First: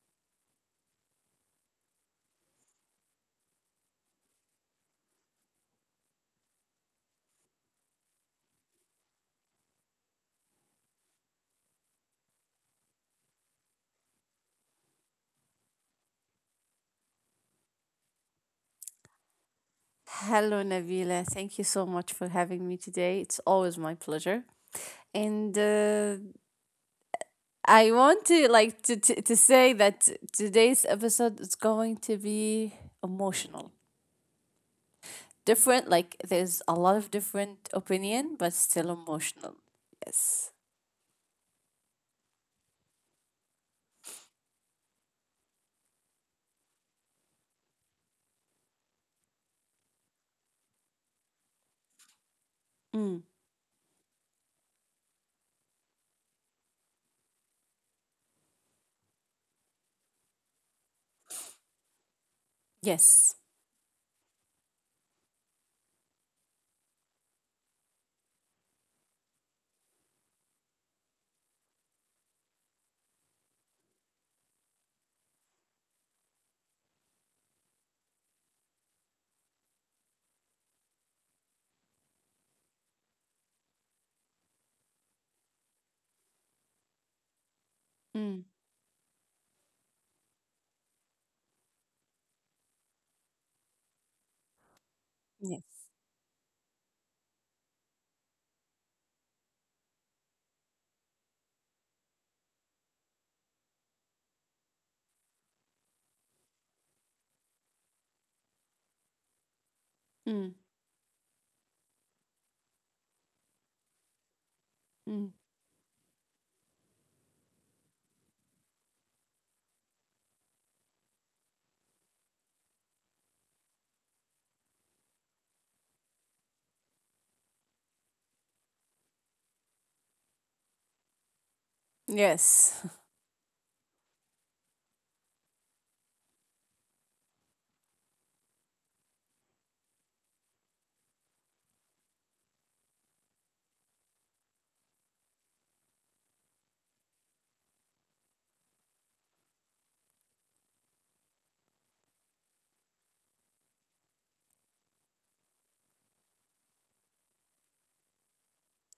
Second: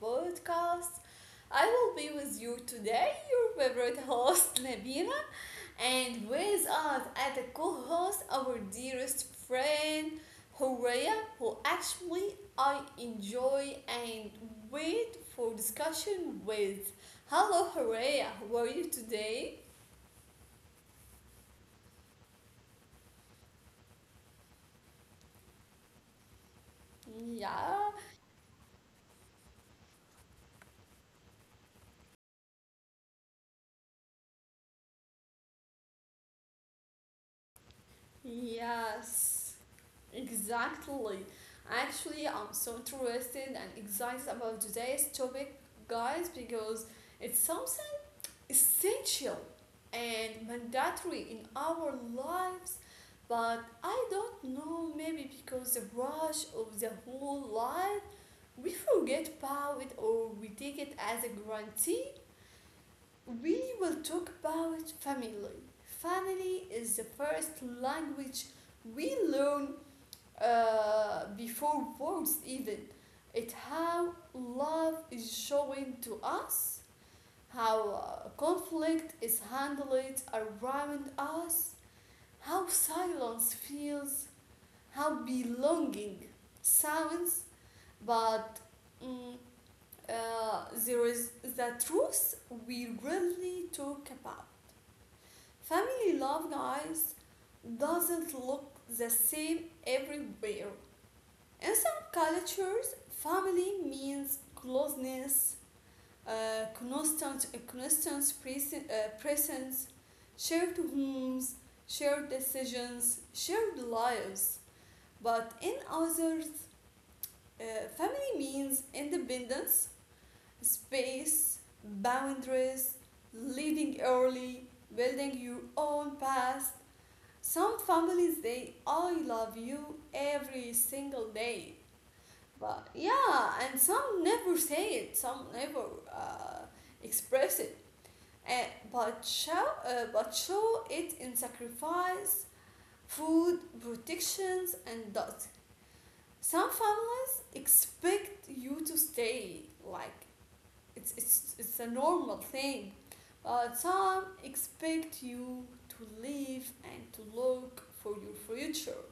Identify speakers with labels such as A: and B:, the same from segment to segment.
A: podcast. I will be with you today, your favorite host, Nabila, and with us as a co host, our dearest friend, Horea, who actually I enjoy and wait for discussion with. Hello, Horea, how are you today?
B: Hello, Nabila. Thank you so much for having me today. It's always my pleasure. And
A: Yeah.
B: I want to to say that today's episode is going to be emotional. Different, like there's a lot of different opinion, but still
A: Yes,
B: emotional. Yes.
A: exactly. Actually, I'm so interested and excited about today's topic, guys, because it's something essential and mandatory in our lives.
B: Mm.
A: But I don't know, maybe because the rush of the whole life, we forget about it or we take it as a guarantee
B: Yes.
A: we will talk about family. Family is the first language we learn before words even. It how love is shown to us, how conflict is handled around us, how silence feels, how belonging sounds,
B: Mm.
A: but mm, there is the truth we really talk about.
B: Yes.
A: Family love, guys, doesn't look the same everywhere. In some cultures, family means closeness, presence,
B: Mm.
A: shared homes, shared decisions, shared lives.
B: Mm.
A: But in others, uh, family means independence, space, boundaries, living early, building your own past, some families they I love you every single day. But
B: Yes.
A: yeah, and some never say it, some never uh, express it. And but show it in sacrifice, food, protections and dots. Some families expect you to stay like it's a normal thing. But some expect you to live and to look for your future.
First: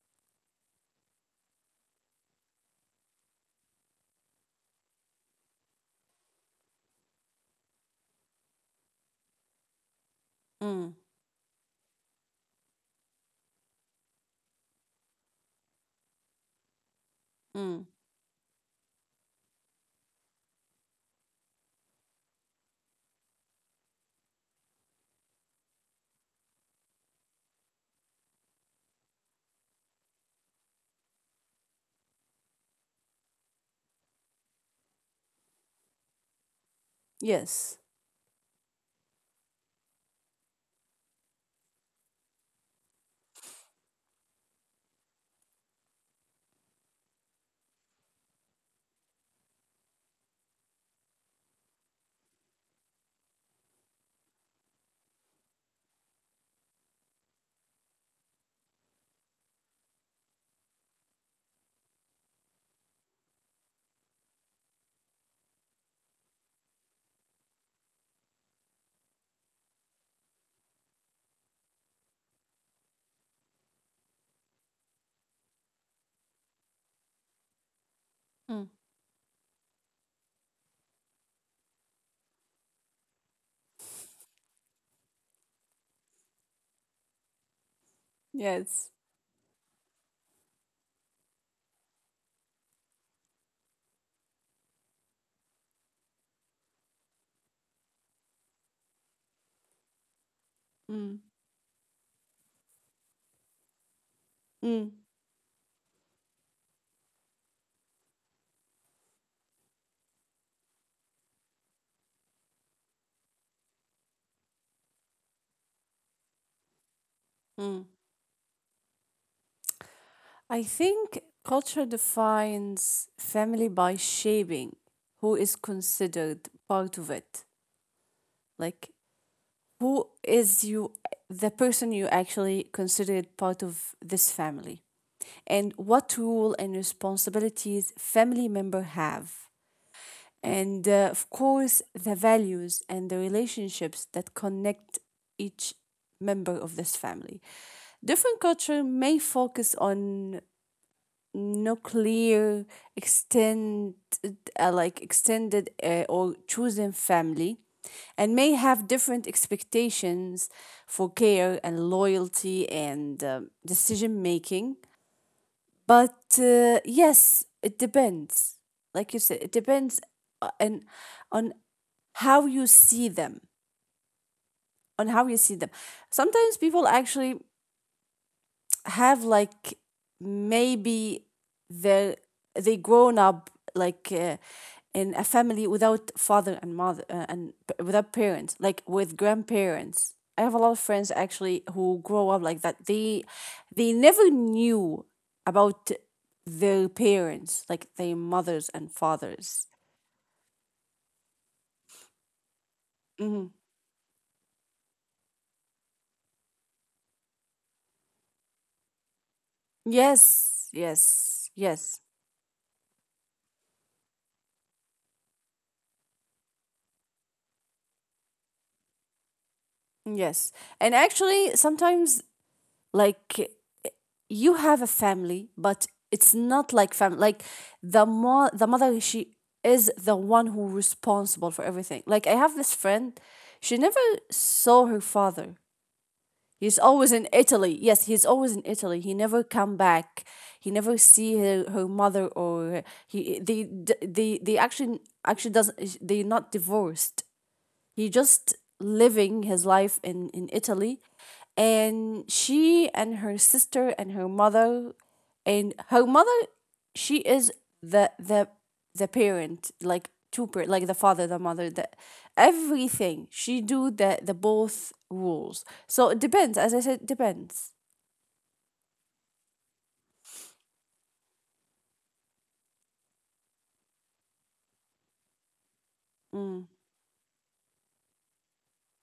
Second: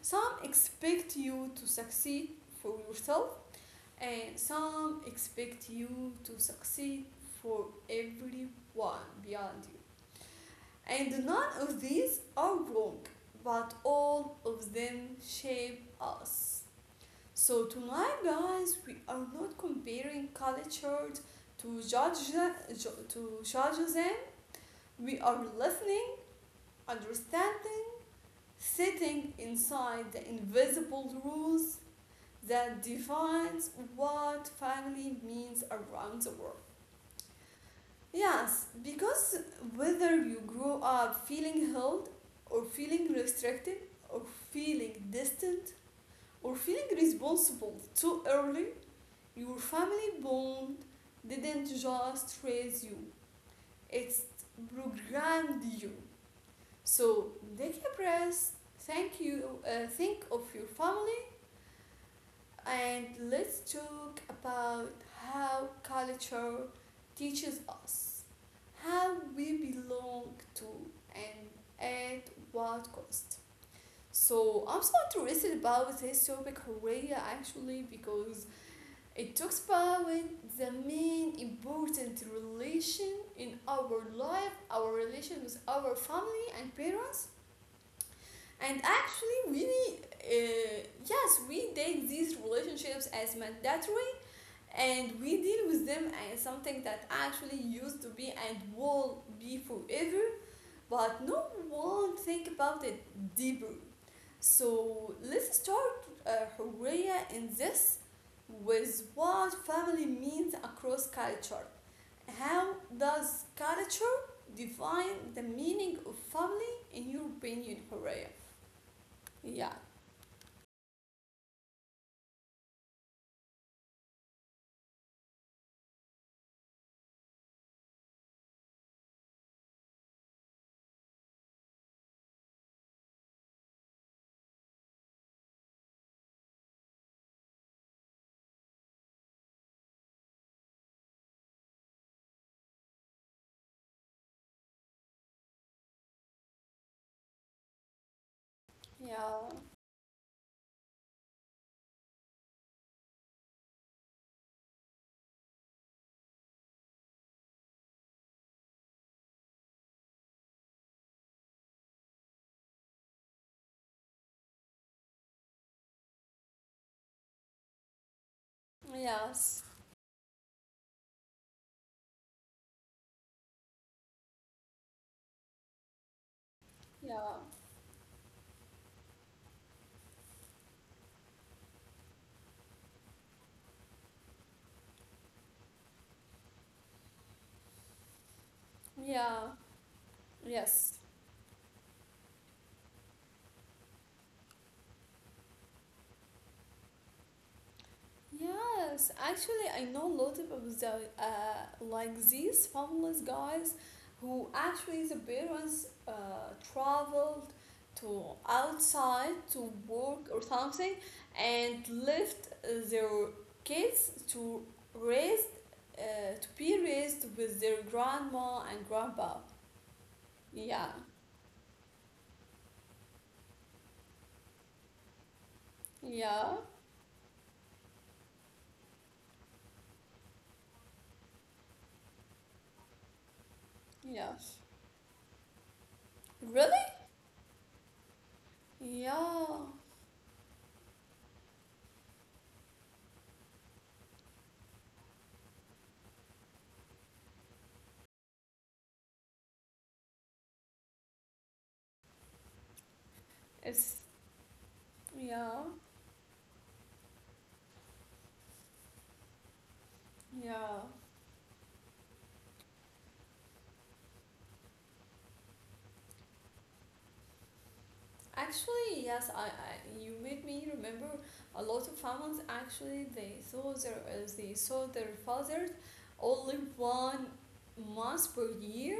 A: Some expect you to succeed for yourself, and some expect you to succeed for everyone beyond you.
B: Mm.
A: And none of these are wrong, but all of them shape us. So,
B: Mm.
A: tonight, guys, we are not comparing cultures to judge, them, to judge them. We are listening, understanding, sitting inside the invisible rules that defines what family means around the world.
B: Yes.
A: Yes, because whether you grow up feeling held or feeling restricted or feeling distant or feeling responsible too early, your family bond didn't just raise you, it's programmed you. So take a breath, think of your family. And let's talk about how culture teaches us how we belong to and at what cost. So I'm so interested about this topic Korea actually because
B: Mm.
A: it talks about the main important relation in our life, our relation with our family and parents. And
B: Yes.
A: actually, we yes, we take these relationships as mandatory and we deal with them as something that actually used to be and will be forever,
B: Mm.
A: but no one think about it deeper.
B: Mm.
A: So let's start, Hurriya, in this with what family means across culture. How does culture define the meaning of family in your
B: Mm.
A: opinion, Hurriya? Yeah.
B: I think culture defines family by shaping who is considered part of it. Like, who is you, the person you actually considered part of this family, and what role and responsibilities family member have. And of course, the values and the relationships that connect each member of this family. Different culture may
A: Yeah.
B: focus on nuclear extend like extended or chosen family and may have different expectations for care and loyalty and decision making but yes, it depends, like you said. It
A: Yes.
B: depends, and on how you see them, on how you see them. Sometimes people actually
A: Yeah.
B: have, like, maybe they grown up like in a family without father and mother, and without parents, like with
A: Yeah.
B: grandparents. I have a lot of
A: Yes.
B: friends actually who grow up like that. They never knew about their parents, like their mothers and
A: Yes,
B: fathers.
A: actually, I know a lot of the uh, like these fabulous
B: Hmm.
A: guys who actually the parents traveled to outside to work or
B: Yes,
A: something,
B: yes,
A: and
B: yes.
A: left their kids to raised uh, to be raised with their grandma and grandpa.
B: Yes, and
A: Yeah,
B: actually sometimes, like, you have a family but it's
A: yeah,
B: not like family, like the mother, she is the one who responsible for everything. Like, I have this friend, she never
A: yeah.
B: saw her father. He's
A: Really?
B: always in Italy. Yes, he's always in Italy. He never
A: Yeah.
B: come back. He never see her, her mother or he, they they actually, actually doesn't, they're not divorced. He just living his life in Italy. And she and her sister
A: It's
B: and her mother,
A: yeah,
B: and her mother, she is the the parent, like two per, like
A: yeah.
B: the father, the mother, the everything. She do the both rules. So it depends. As I said, it depends.
A: Actually, yes, I you made me remember a lot of families actually they saw their fathers only
B: Mm.
A: 1 month per year.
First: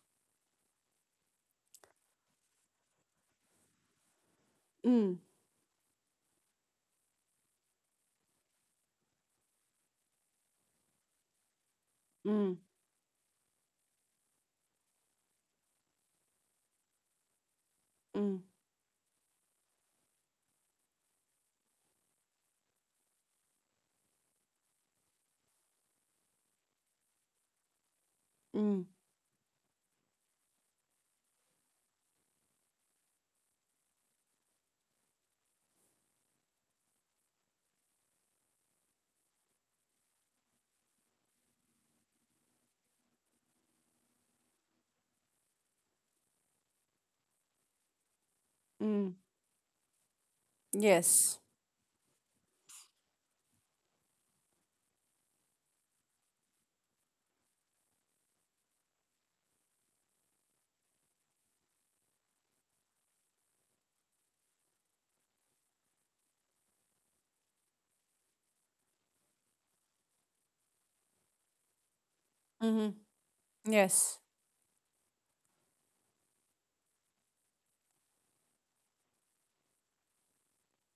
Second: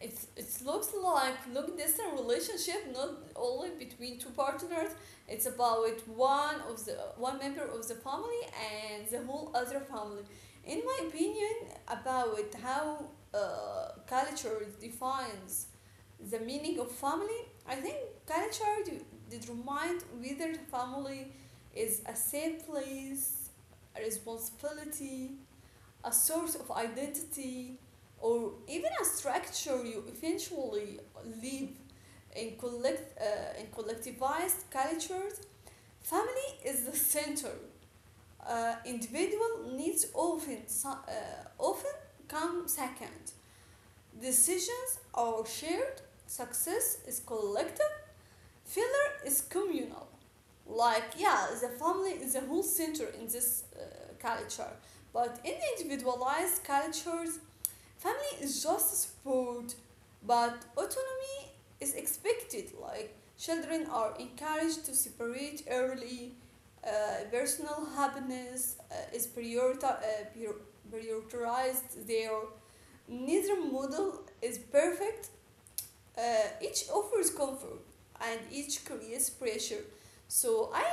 A: It's it looks like long distance relationship not only between two partners.
B: Mm.
A: It's about one member of the family and the whole other family. In my opinion, about
B: Mm.
A: how culture defines the meaning of family, I think
B: Mm.
A: culture d- determine whether family is a safe place, a responsibility, a source of identity, or
B: Mm.
A: even a structure you eventually live in. Collect uh, in collectivized cultures, family is the center. Individual needs often come second. Decisions are shared, success is collective, failure
B: Mm.
A: is communal. Like,
B: Yes.
A: yeah, the family is the whole center in this culture. But in individualized cultures, family is just support, but autonomy is expected. Like, children are encouraged to separate early. Uh, Personal happiness is prioritized there.
B: Mm-hmm.
A: Neither
B: Yes.
A: model is perfect. Each offers comfort and each creates pressure. So I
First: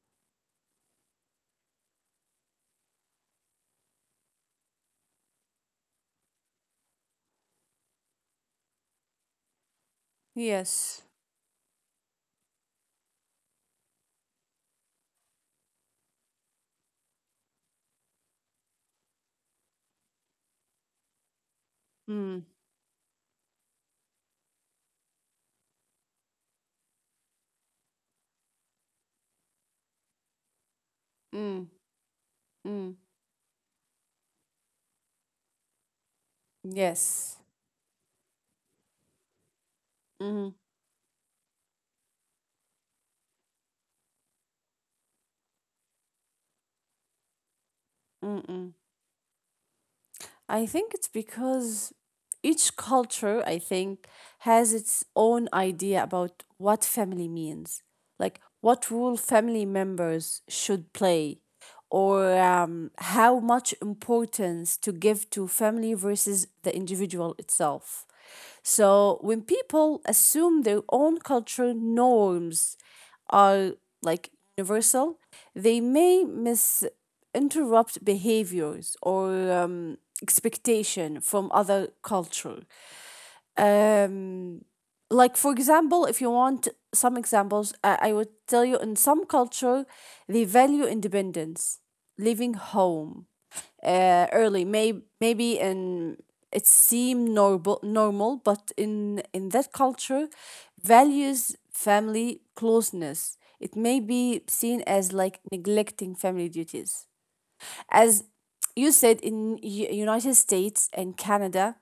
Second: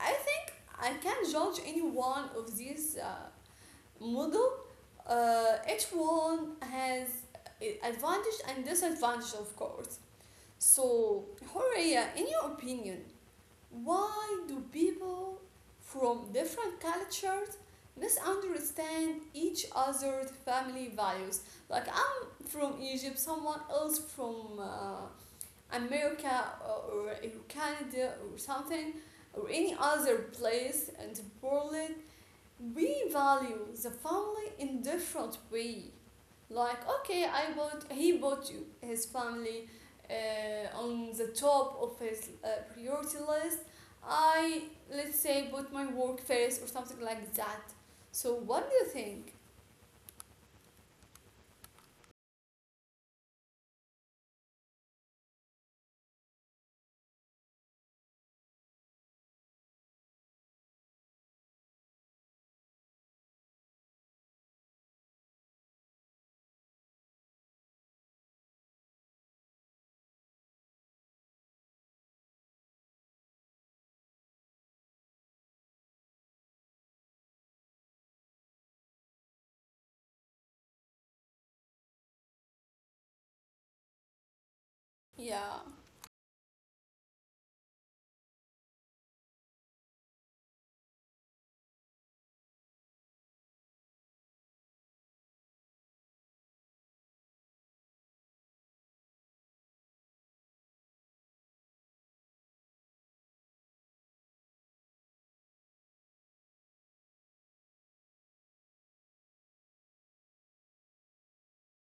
A: I think I can't judge any one of these model. Each one has advantage and disadvantage, of course.
B: Yes.
A: So, Horea, in your opinion, why do people from different cultures misunderstand each other's family values? Like
B: Mm.
A: I'm from Egypt, someone else from America, or Canada or something, or any other place in the
B: Mm.
A: world,
B: Mm.
A: we value the family in different way. Like okay,
B: Yes.
A: I bought he bought you his family
B: Mm-hmm.
A: on the top of his priority list. I let's say put my work first or something like that. So what
B: Mm-mm.
A: do you think?
B: I think it's because each culture, I think, has its own idea about what family means, like what role family members should play, or how much importance to give to family versus the individual itself. So when people assume their own culture norms are, like, universal, they may misinterrupt behaviors or expectation from other culture. Um, like for
A: Yeah.
B: example, if you want some examples, I would tell you in some culture they value independence, leaving home early. May maybe in, it seemed normal normal, but in that culture values family closeness, it may be seen as like neglecting family duties. As you said, in United States and Canada,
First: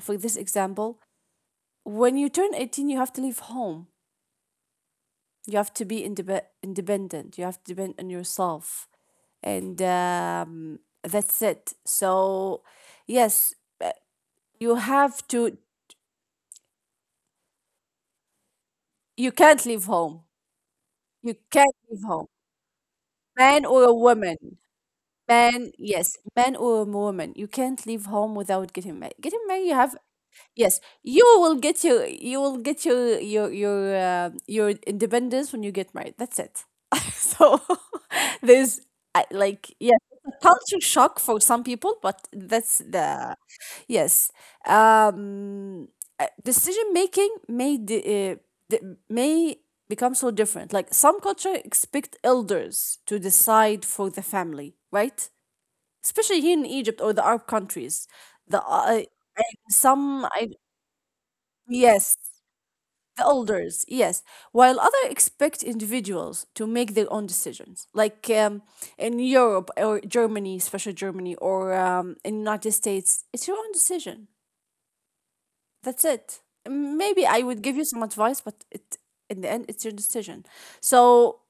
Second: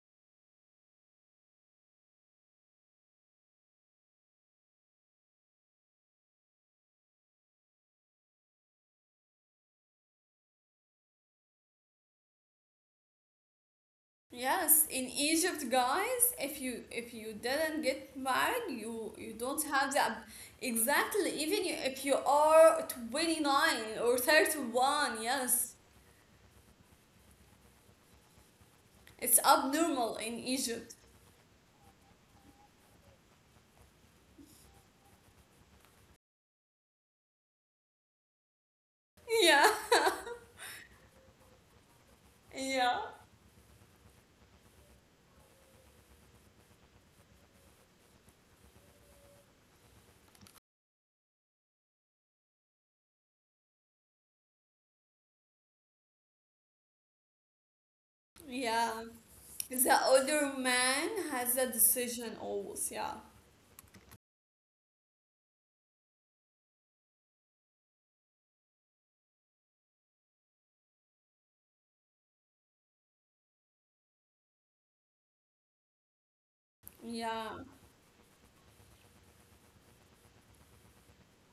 B: for this example, when you turn 18 you have to leave home, you have to be independent, you have to depend on yourself, and that's it. So yes. You
A: Yes, in
B: have to,
A: Egypt, guys, if you didn't get married, you
B: you
A: you don't
B: can't leave
A: have
B: home.
A: that. Exactly,
B: You
A: even
B: can't
A: you- if
B: leave
A: you
B: home.
A: are
B: Man or a
A: 29 or
B: woman.
A: 31.
B: Man,
A: Yes,
B: yes, man or a woman. You can't leave home without getting married.
A: it's
B: Getting married, you have.
A: abnormal in
B: Yes,
A: Egypt.
B: you will get your, you will get your independence when you get married. That's it. So there's, I-
A: Yeah.
B: like yes, it's a culture shock for some people, but that's
A: Yeah.
B: the yes. Um, decision making may may become so different. Like some culture expect elders to decide for the family, right? Especially here in Egypt or the Arab countries. The
A: Yeah. The
B: some I.
A: older man has a
B: Yes,
A: decision always. Yeah.
B: the elders, yes. While others expect individuals to make their own decisions, like in Europe or Germany, especially Germany, or in United States, it's your own decision. That's it. Maybe I
A: Yeah.
B: would give you some advice, but it, in the end, it's your decision. So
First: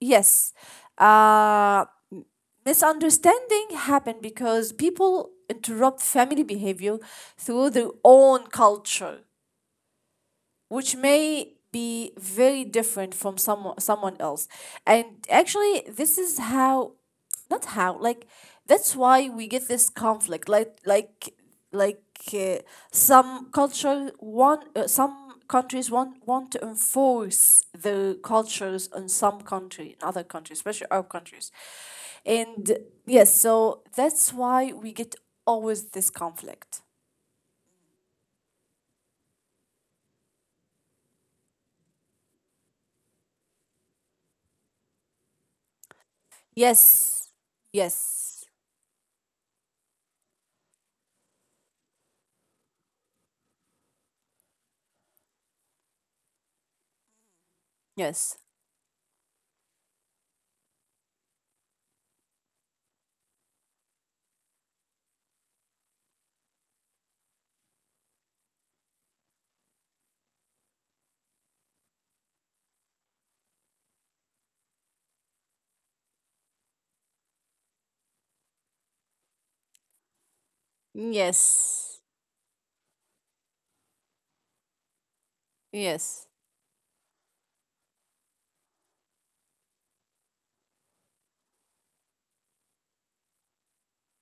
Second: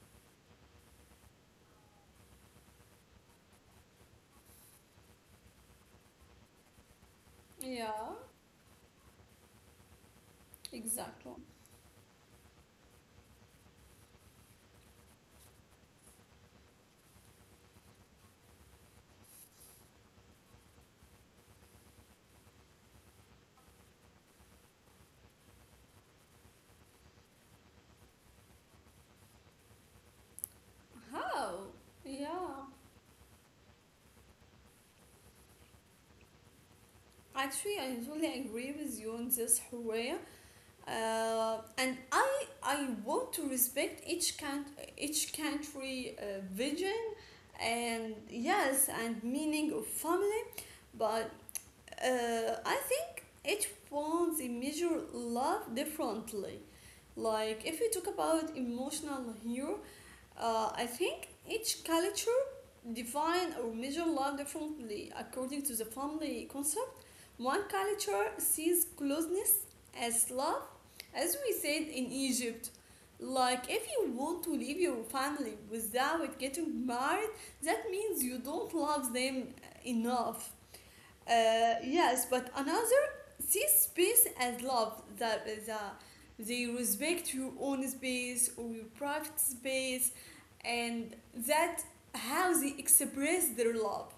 B: yes, uh, m- misunderstanding happen because people interrupt family behavior through their
A: Yeah.
B: own culture, which
A: Exactly.
B: may be very different from someone else. And actually, this is how, not how, like, that's why we get this conflict like like uh, some culture want some countries want to enforce the cultures in some country in other countries, especially Arab countries.
A: How? Yeah.
B: And yes, so that's why we get always this conflict.
A: Actually, I totally agree with you on this, Hooray. And I want to respect each country vision
B: Yes,
A: and
B: yes,
A: yes and meaning of family. But I think each one they measure love differently. Like if we talk
B: yes.
A: about emotional here, I think each culture define or measure love differently according to the family concept. One culture sees closeness as love, as we said in Egypt. Like if you want to leave your family without getting married, that means you don't love them enough.
B: Yes.
A: Yes, but another sees space as love, that is
B: Yes.
A: they respect your own space or your private space, and that how they express their love.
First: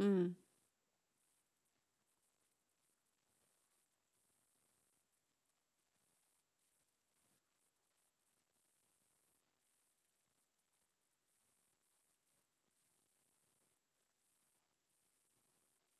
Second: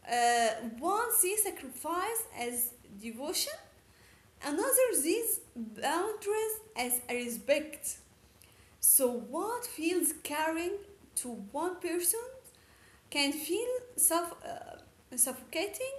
B: Mm.
A: Uh, One sees sacrifice as devotion, another sees boundaries as a respect. So, what feels caring to one person can feel suffocating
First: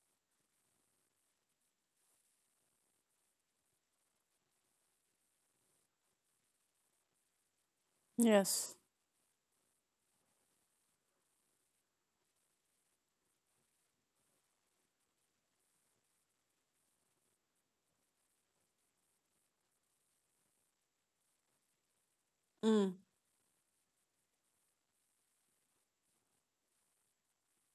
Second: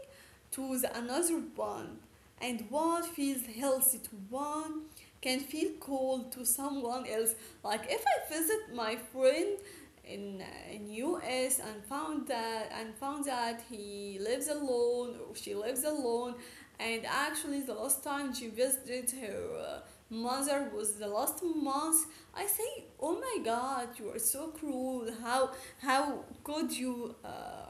A: to the another one, and what feels healthy to one can feel cold to someone else. Like if I visit
B: Yes.
A: my friend in US and found that he lives alone or she lives alone, and actually the last time she visited her uh, mother was the last month, I say
B: Mm.
A: oh my god, you are so cruel. How how could you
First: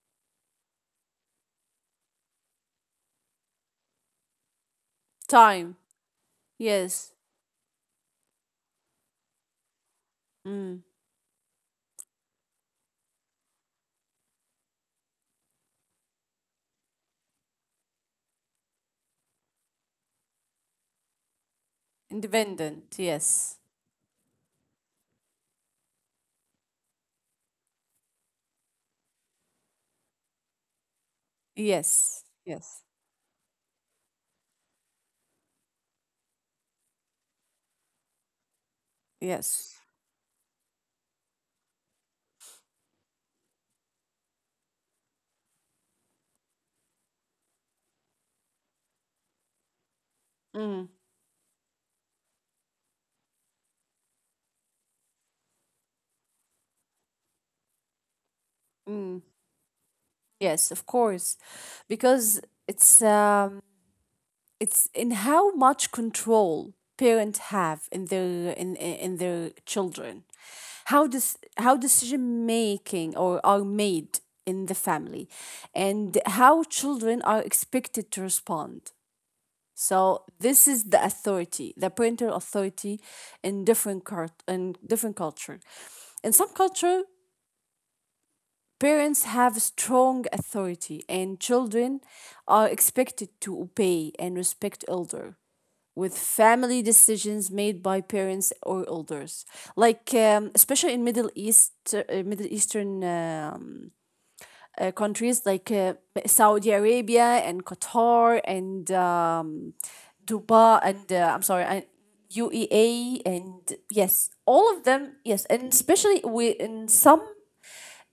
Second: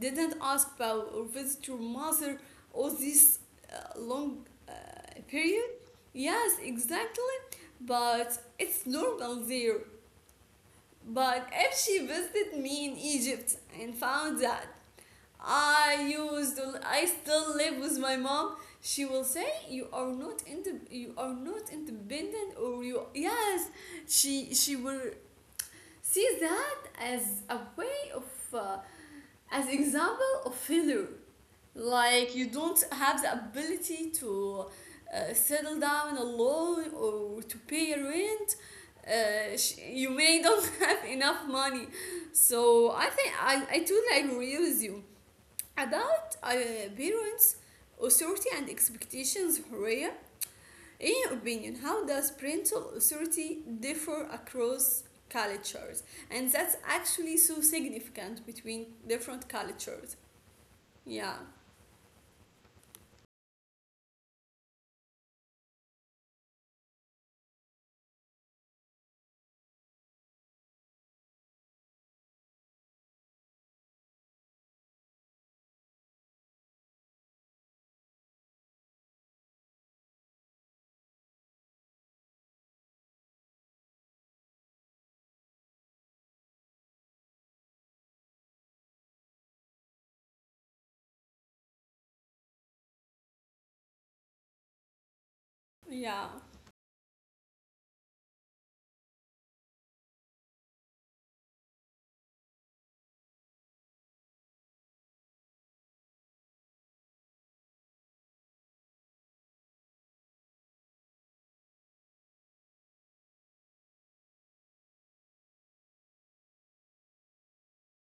A: didn't ask about or visit your mother all this long period.
B: Time.
A: Yes,
B: Yes.
A: exactly. But it's normal there.
B: Mm.
A: But if she visited me in Egypt and found that I used, I still live with my mom, she will say you are not you are not independent or
B: Independent.
A: you
B: Yes.
A: yes, she will see that as a way of uh, as example of failure.
B: Yes.
A: Like you don't
B: Yes.
A: have the ability to settle down alone or to pay your rent.
B: Yes.
A: You may don't have enough money. So I think I totally agree with you about parents' authority and expectations, Horea.
B: Mm.
A: In your opinion, how does parental authority differ across cultures? And that's actually so significant between
B: Mm.
A: different cultures.
B: Yes, of
A: Yeah,
B: course. Because it's um it's in how much control parents have in their, in their children. How this, how decision making or are made in the family, and how children are expected to respond. So this is the authority, the parental authority in different in different culture. In some culture, parents have strong authority and children are expected to obey and respect elder, with
A: yeah.
B: family decisions made by parents or elders, like especially in Middle East, Middle Eastern countries like Saudi Arabia and Qatar, and Dubai, and I'm sorry, and UEA, and yes, all of them, yes. And especially we, in some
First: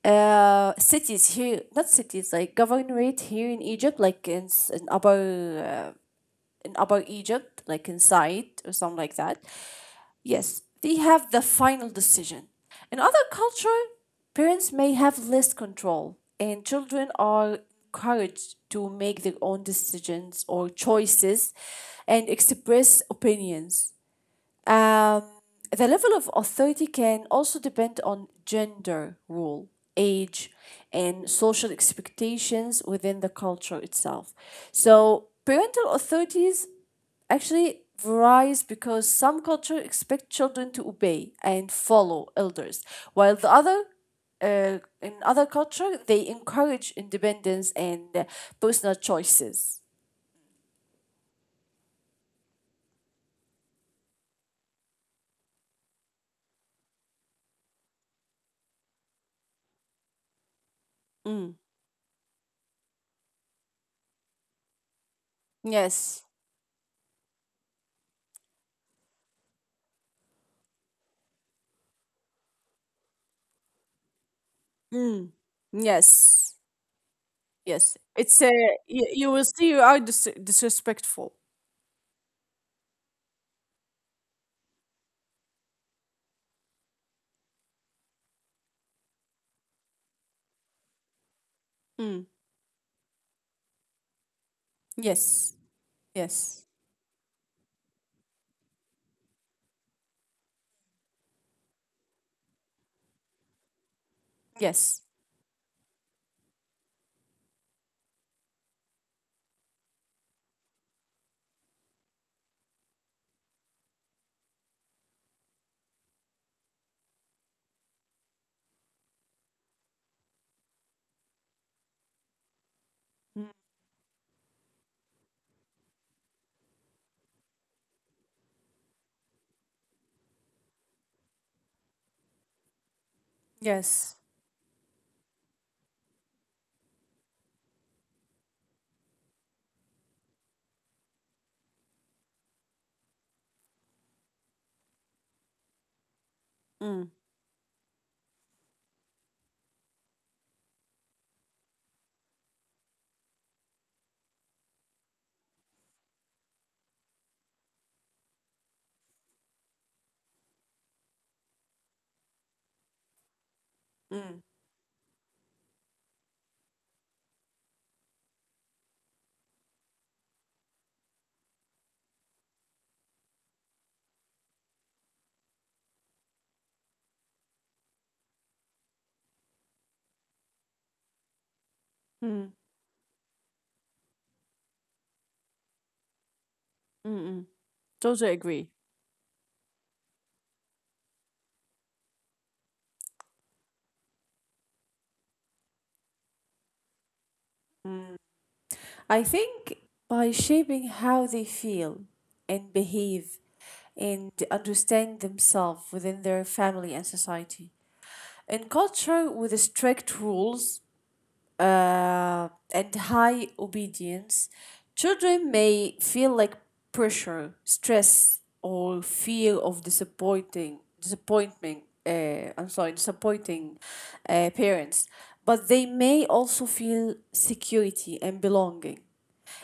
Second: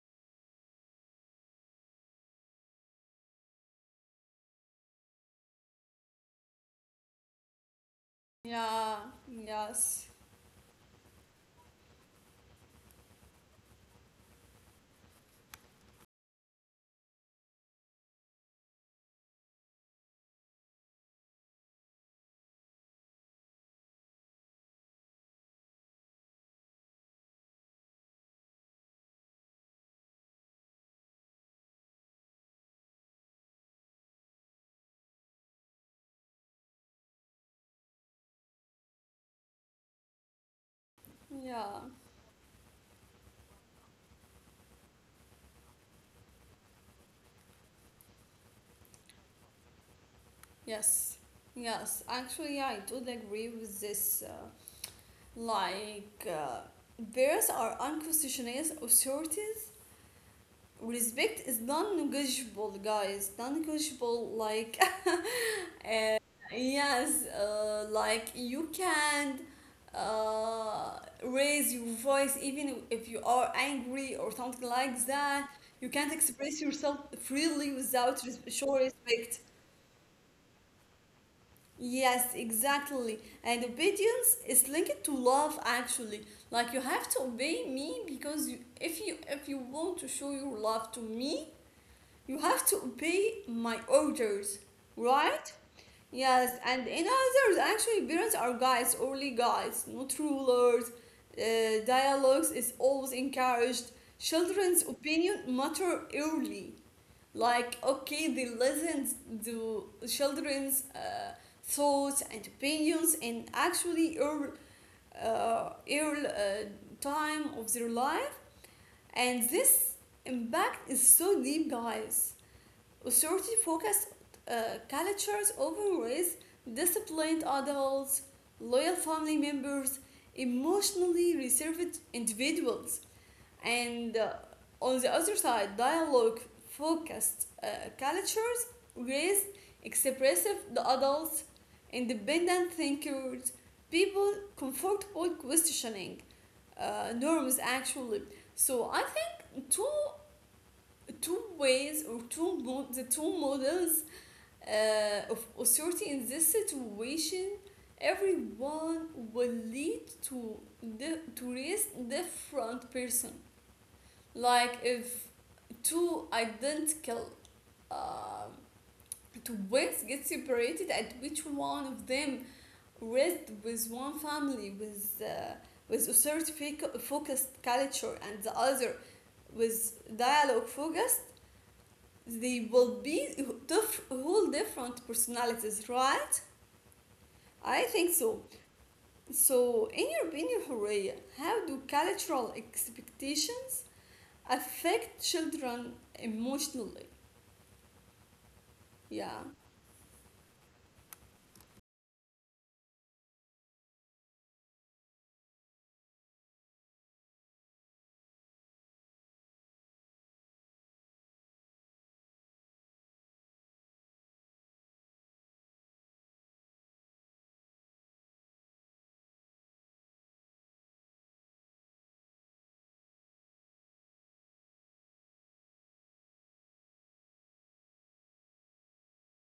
B: cities here, not cities, like governorate here in Egypt, like in, uh, in upper Egypt, like inside or something
A: Yeah,
B: like that.
A: yes,
B: Yes, they have the final decision. In other culture, parents may have less control, and children are encouraged to make their own decisions or choices and express opinions. Um, the level of authority can also depend on gender role, age, and social expectations within the culture itself. So, parental authorities actually varies because some cultures expect children to obey and
A: yeah,
B: follow elders, while the other in other culture they encourage independence and personal choices.
A: yes, yes. Actually, yeah, I totally agree with this. Like, uh, bears are unconstitutional authorities.
B: Mm.
A: Respect is non negotiable, guys. Non negotiable, like,
B: Yes.
A: yes, like you can't raise your voice even if you are angry or something like
B: Mm.
A: that. You can't
B: Yes.
A: express yourself freely
B: Yes,
A: without
B: it's a,
A: showing
B: you
A: respect.
B: will see you are disrespectful.
A: Yes, exactly. And obedience is linked to love actually. Like you have to obey me because if you want to show your love to me,
B: Mm.
A: you have to obey my orders, right?
B: Yes,
A: Yes,
B: yes,
A: and in others actually parents are guides, only guides, not rulers. Dialogues is always encouraged. Children's
B: yes,
A: opinion matter early, like okay they listen to children's thoughts and opinions, and actually early, uh, early uh, time of their life, and this impact is so deep, guys.
B: mm.
A: Authority focused uh, cultures often raise disciplined adults, loyal family members, emotionally reserved individuals,
B: Yes.
A: and on the other side, dialogue focused cultures raise expressive adults, independent thinkers, people comfortable questioning
B: Mm.
A: norms actually. So I think two two ways or two mo- the two models of authority in this situation, everyone will lead to the to raise different person.
B: Mm.
A: Like if two identical um twins get separated and which one of them raised with one family with a certain focused culture, and the other with dialogue focused,
B: Mm.
A: they will be whole different personalities, right?
B: Mm. Mm.
A: I think
B: Totally
A: so.
B: agree.
A: So in your opinion, Horea, how do cultural expectations affect children emotionally?
B: I
A: Yeah.
B: think by shaping how they feel and behave and understand themselves within their family and society. In culture with strict rules and high obedience, children may feel like pressure, stress, or fear of disappointing disappointment. I'm sorry, disappointing parents, but they may also feel security and belonging.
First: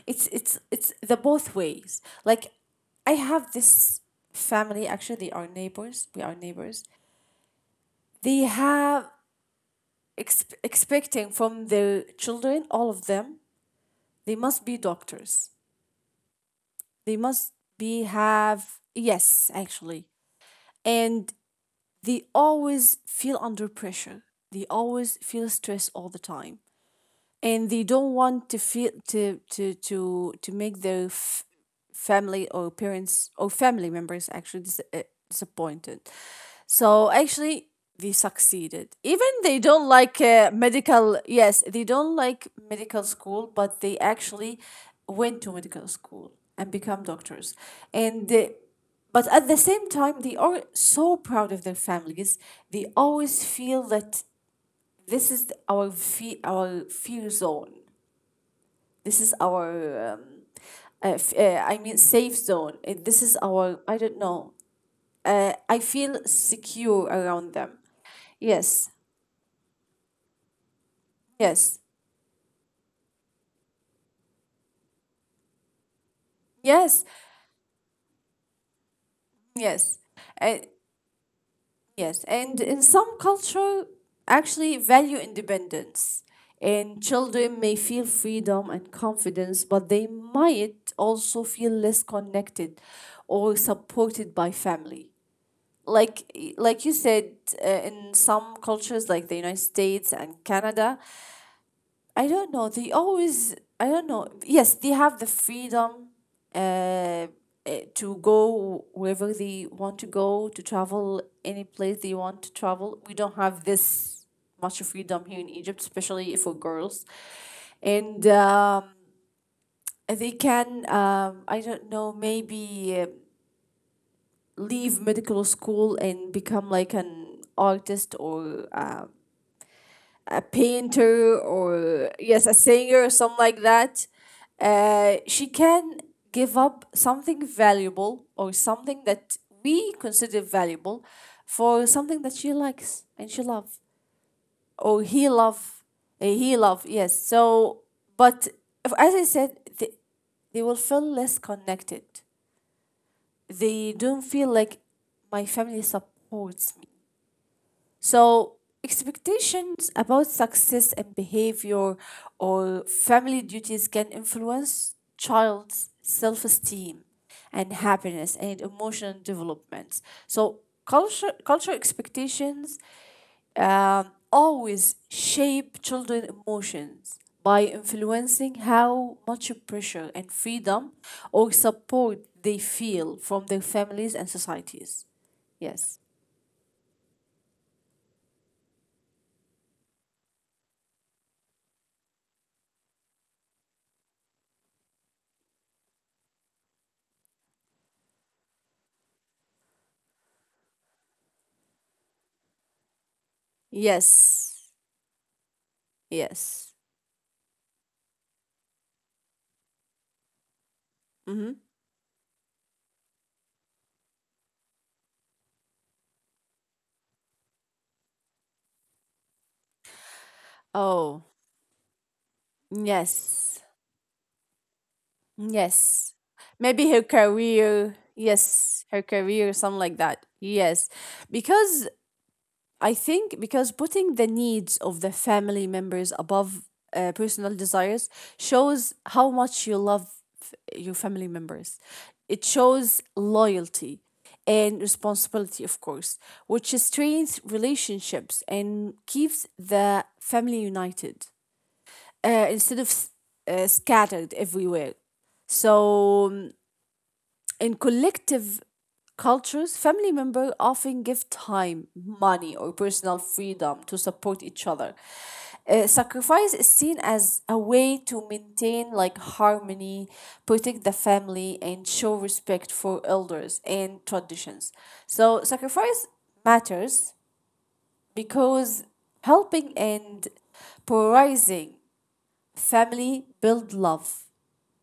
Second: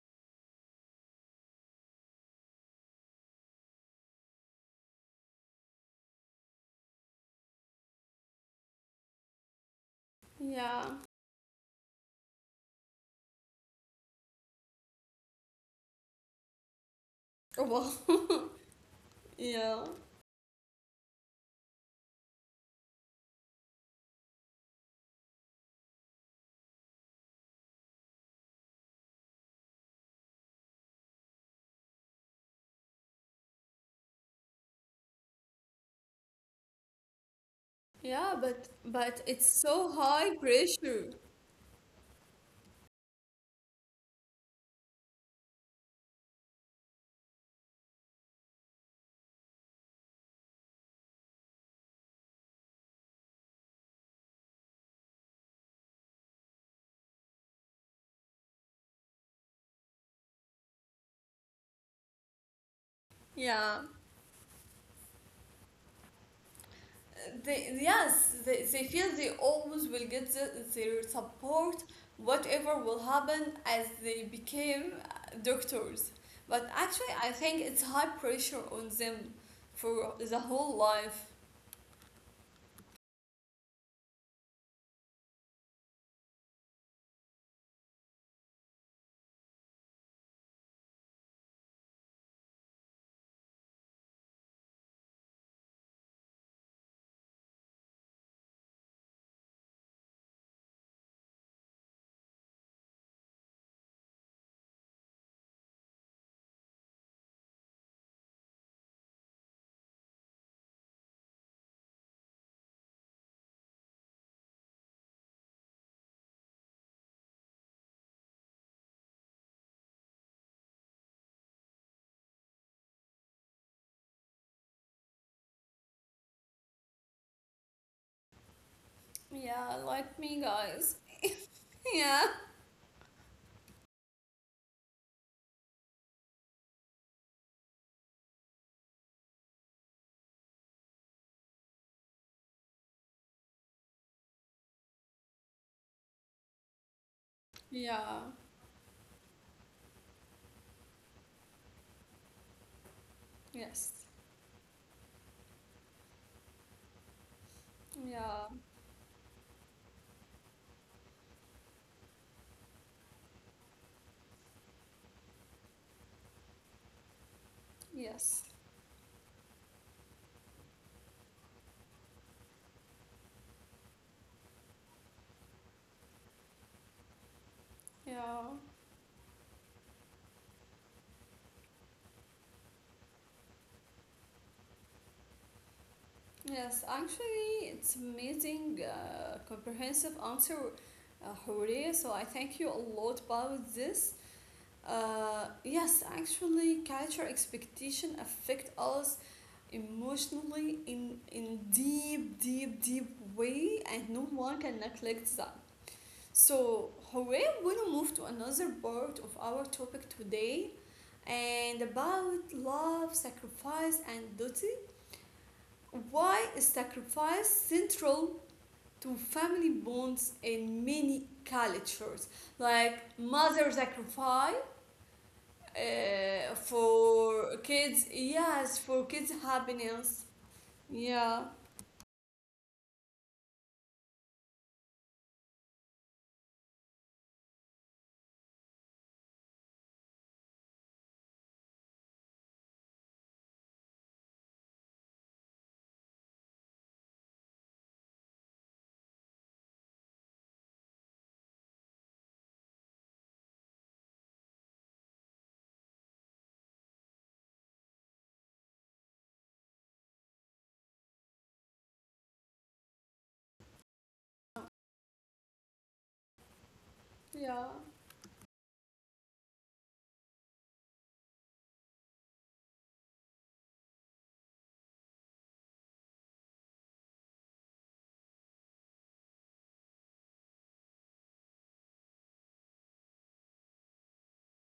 B: It's it's the both ways. Like, I have this family. Actually, they are neighbors. We are neighbors. They have
A: Yeah.
B: expecting from their children, all of them, they must be doctors. They must
A: Well,
B: be have, yes,
A: yeah.
B: actually. And they always feel under pressure. They always feel stress all the time, and they don't want to feel to to make their family or parents or family members actually disappointed. So actually, they
A: Yeah,
B: succeeded
A: but
B: even
A: it's
B: they don't
A: so
B: like
A: high pressure.
B: medical. Yes, they don't like medical school, but they actually went to medical school and become doctors. And but at the same time, they are so proud of their families. They always feel that this is our our fear zone. This is our I mean safe zone. This is our,
A: Yeah.
B: I don't know, I feel secure around them.
A: They, yes, they
B: Yes,
A: feel they always will get the, their
B: yes,
A: support, whatever will happen as they became doctors. But
B: yes,
A: actually, I think it's high pressure on them
B: yes.
A: for the
B: Uh,
A: whole life.
B: yes, and in some culture actually value independence, and children may feel freedom and confidence, but they might also feel less connected or supported by family. like like you said, in some cultures like the United States and Canada, I don't know, they always, I don't know, yes, they have the freedom uh, to go wherever they want to go, to travel any place they want to travel. We don't have this much freedom here in Egypt, especially for girls. And they can, I don't know, maybe leave medical school and become like an artist or
A: Yeah, like
B: a
A: me, guys.
B: painter or,
A: Yeah.
B: yes, a singer or something like that. Uh, she can give up something valuable or something that we consider valuable for something that she likes and she love, or he love, he love, yes. So,
A: Yeah.
B: but as I said, the, they will feel less connected. They
A: Yes.
B: don't feel like my family supports me. So,
A: Yeah.
B: expectations about success and behavior or family duties can influence child's self esteem and happiness
A: Yes.
B: and emotional development. So, cultural expectations always shape children's emotions by influencing
A: Yeah.
B: how much pressure and freedom or support they feel from their families and societies. Yes.
A: Yes, actually, it's amazing, comprehensive answer, Horia. So I thank you a lot about this. Yes, actually, culture expectation affect us emotionally in deep, deep, deep way, and no
B: Yes.
A: one can neglect that.
B: Yes.
A: So, Horia, we'll move to another part of our topic today,
B: Hmm.
A: and about love, sacrifice, and duty. Why is sacrifice central to family bonds in
B: Oh,
A: many cultures? Like
B: yes.
A: mother sacrifice
B: Yes. Maybe her
A: for
B: career.
A: kids,
B: Yes,
A: yes,
B: her
A: for kids'
B: career, something like that.
A: happiness.
B: Yes.
A: Yeah,
B: Because, I think, because putting the needs of the family members above personal desires shows how much you love f- your family members. It shows loyalty and responsibility, of course, which strengthens relationships and keeps the family united instead of scattered everywhere. So, in collective cultures, family members often give time, money, or personal freedom to support each other. Sacrifice is seen as a
A: yeah,
B: way to maintain, like, harmony, protect the family, and show respect for elders and traditions. So sacrifice matters because helping and prioritizing family build love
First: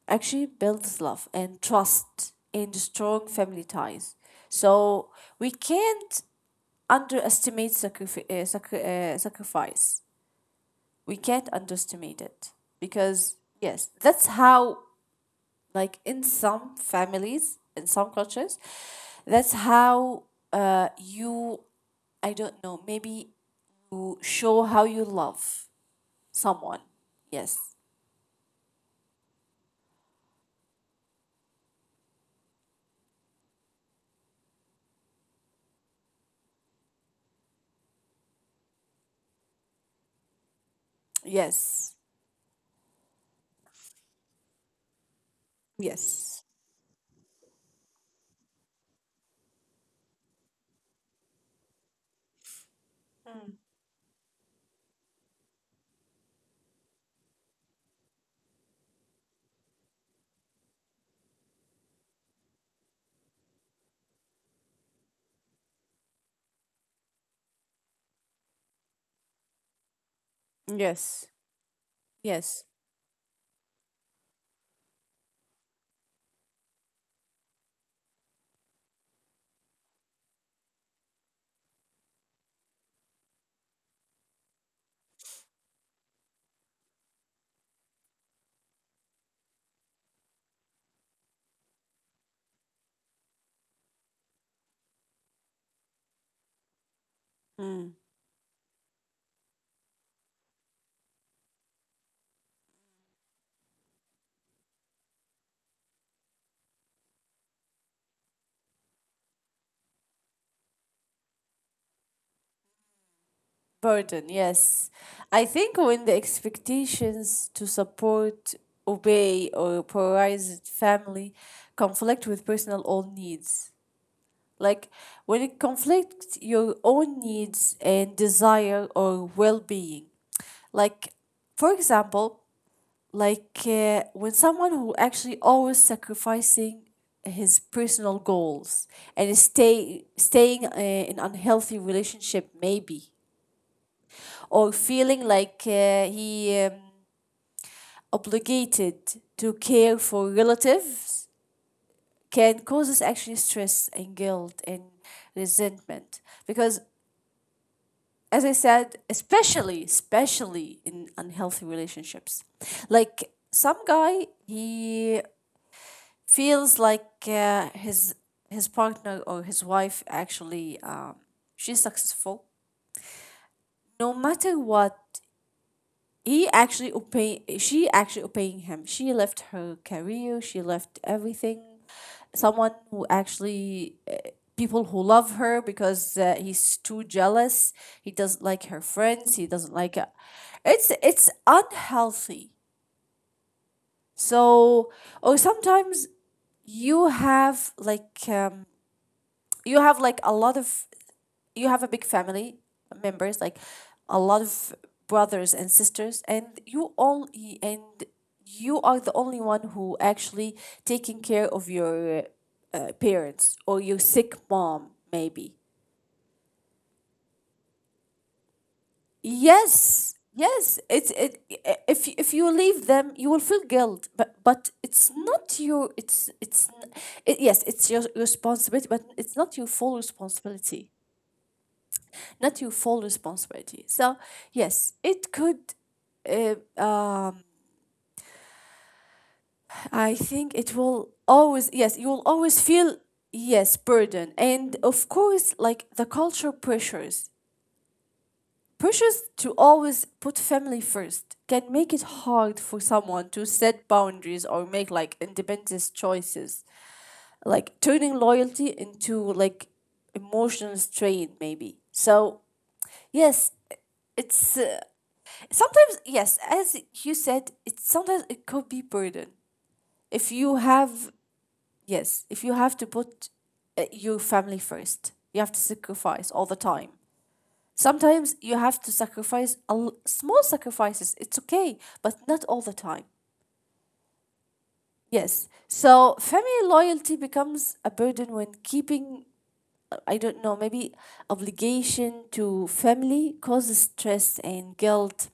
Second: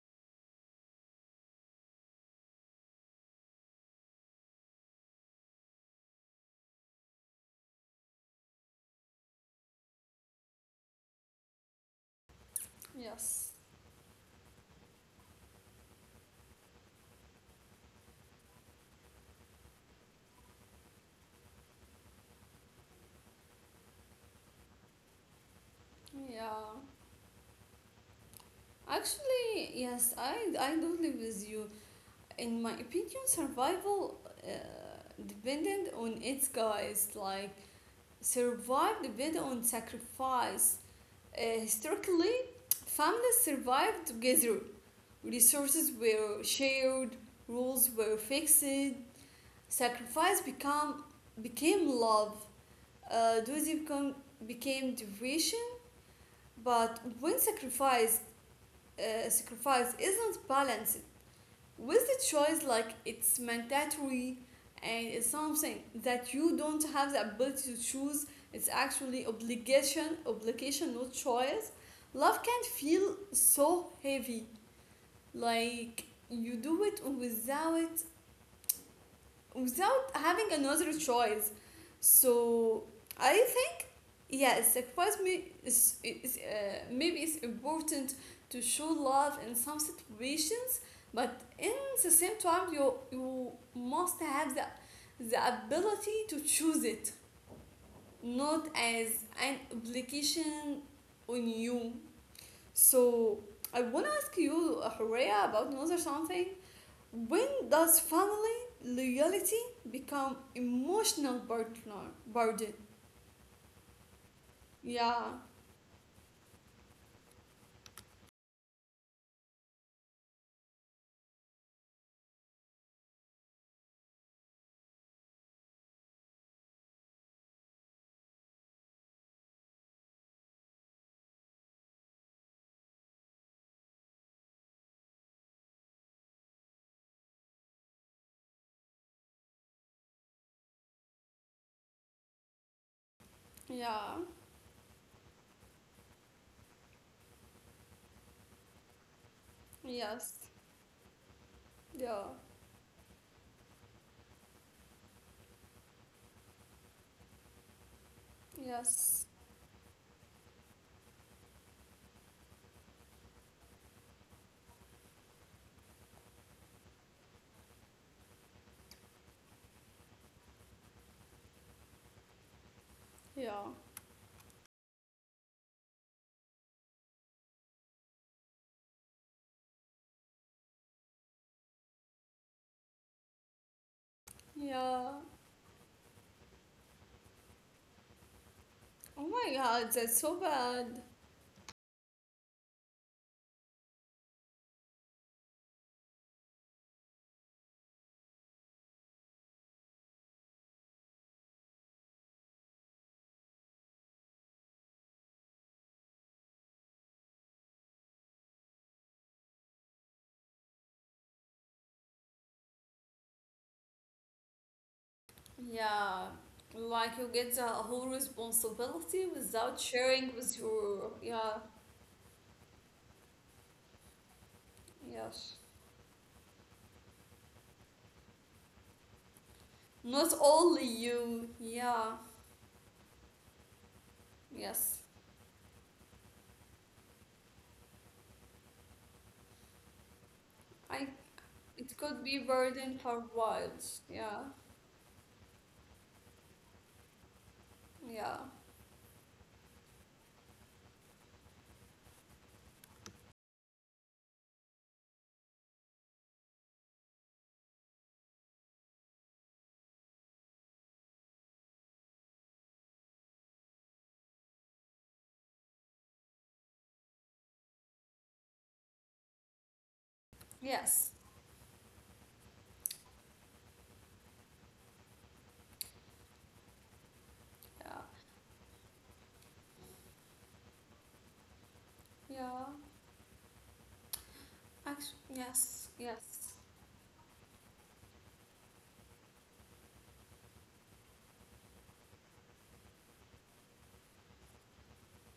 B: actually builds love and trust and strong family ties, so we can't underestimate sacrifice. We can't underestimate it, because
A: yes,
B: yes, that's how, like in some families, in some cultures, that's how you, I don't know, maybe you show how you love
A: yeah.
B: someone. Yes,
A: Actually, yes, I do live with you. In my opinion, survival dependent on its guys. Like survive depend on sacrifice.
B: yes,
A: Historically, families survived together. Resources were
B: yes.
A: shared, rules were fixed, sacrifice become, became love. Uh, duty became devotion. But when sacrifice isn't balanced with the choice, like it's mandatory and it's something that you don't have the ability to choose, it's actually obligation, not
B: Yes.
A: choice. Love can
B: Yes.
A: feel so heavy like you do it without without having another choice, so I think, yeah, sacrifice is, maybe it's important to show love in some situations, but in the same time you must have the ability to choose it,
B: Mm.
A: not as an obligation on you. So I want to ask you, Horea, about another something. When does family loyalty become emotional partner burden?
B: Burden, yes.
A: Yeah,
B: I think when the expectations to support, obey, or prioritize family conflict with personal own needs. Like when it conflicts your own needs and desire or well being. Like, for example, like when someone who actually always sacrificing his personal goals and is staying in unhealthy relationship maybe,
A: yeah,
B: or feeling like he obligated to care
A: yes,
B: for relatives
A: yeah,
B: can cause us actually stress and guilt and resentment, because as I said,
A: yes,
B: especially in unhealthy relationships. Like some guy, he feels like his partner or his wife actually she's successful
A: yeah,
B: no matter what. He actually obey, she actually obeying him, she left her career, she left everything. Someone who actually people who
A: yeah.
B: love her because he's too jealous, he doesn't like her
A: Oh
B: friends,
A: my
B: he doesn't
A: god,
B: like.
A: that's so bad.
B: It's unhealthy. So or sometimes you have like um, you have like a lot of, you have a big family members, like a lot of brothers and sisters, and you all, and you are the only one who actually taking care of your parents or your sick mom maybe.
A: Yeah, like you get the whole responsibility without
B: Yes,
A: sharing with
B: yes,
A: your.
B: it's it
A: Yeah,
B: if you leave them you will feel guilt, but it's
A: yes.
B: not your, it's it, yes it's your responsibility, but it's not your full
A: Not only
B: responsibility,
A: you. Yeah,
B: not your full responsibility. So
A: yes.
B: yes, it could. Uh, um, I think it
A: I.
B: will always.
A: It
B: Yes, you
A: could
B: will
A: be
B: always
A: burden
B: feel
A: for
B: yes
A: wives. Yeah,
B: burden. And of course, like the cultural pressures,
A: yeah,
B: pressures to always put family first can make it hard for someone to set boundaries or make like independent choices, like turning loyalty into like emotional strain, maybe. So yes, it's sometimes, yes, as you said, it sometimes it could be burden if you
A: yes.
B: have, yes, if you have to put your family first, you have to sacrifice all the time.
A: Yeah,
B: Sometimes you have to small sacrifices, it's okay, but not all
A: yeah.
B: the time.
A: Actually,
B: Yes,
A: yes,
B: so
A: yes,
B: family loyalty becomes a burden when keeping, I don't know, maybe obligation to family causes stress and guilt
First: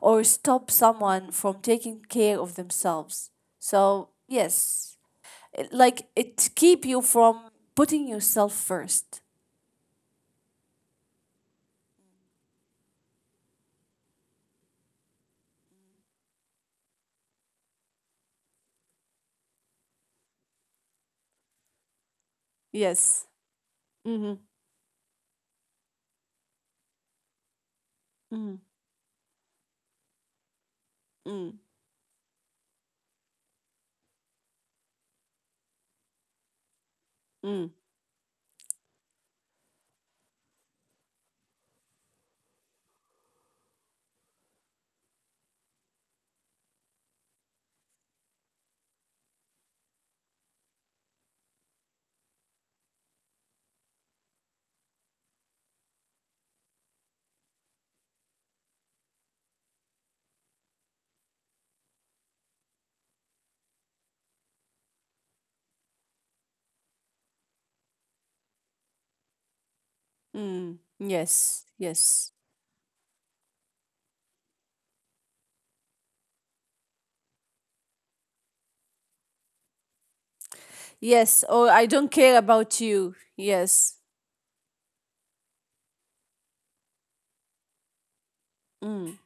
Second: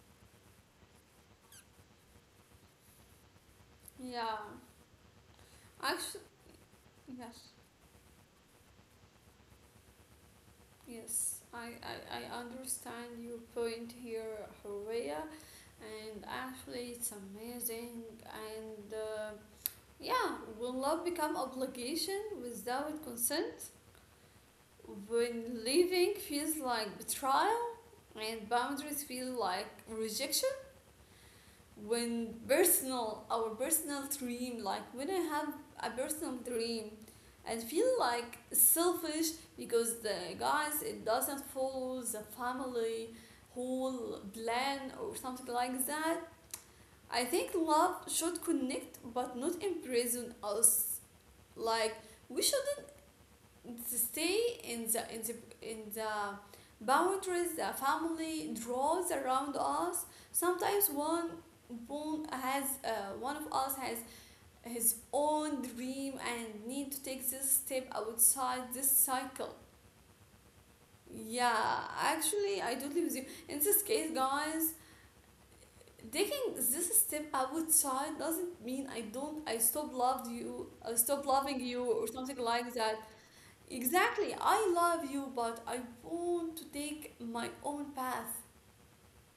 B: or stop someone from taking care of themselves. So,
A: yeah.
B: yes, it- like
A: Actually,
B: it keep you
A: yes,
B: from putting yourself first.
A: yes. I understand your point here, Horea, and actually, it's amazing. And yeah, will love become obligation without
B: Yes.
A: consent?
B: Mm-hmm.
A: When leaving feels like betrayal and
B: Mm,
A: boundaries feel like rejection.
B: mm,
A: When personal our personal dream, like when I have a personal dream and
B: mm,
A: feel like selfish because the guys it doesn't follow the family whole plan or something like that, I think love should connect but not imprison us. Like we should stay in the boundaries the family draws around us. Sometimes one one has one of us has his own dream and need to take this step outside this cycle.
B: mm. Yes,
A: Yeah,
B: yes.
A: actually I totally with you in this case, guys. Taking this step outside doesn't mean I don't I stop loved you I stop
B: Yes,
A: loving
B: or
A: you
B: I
A: or
B: don't
A: something
B: care
A: like
B: about
A: that.
B: you. Yes.
A: Exactly. I love you, but I want to take my own path.
B: Mm.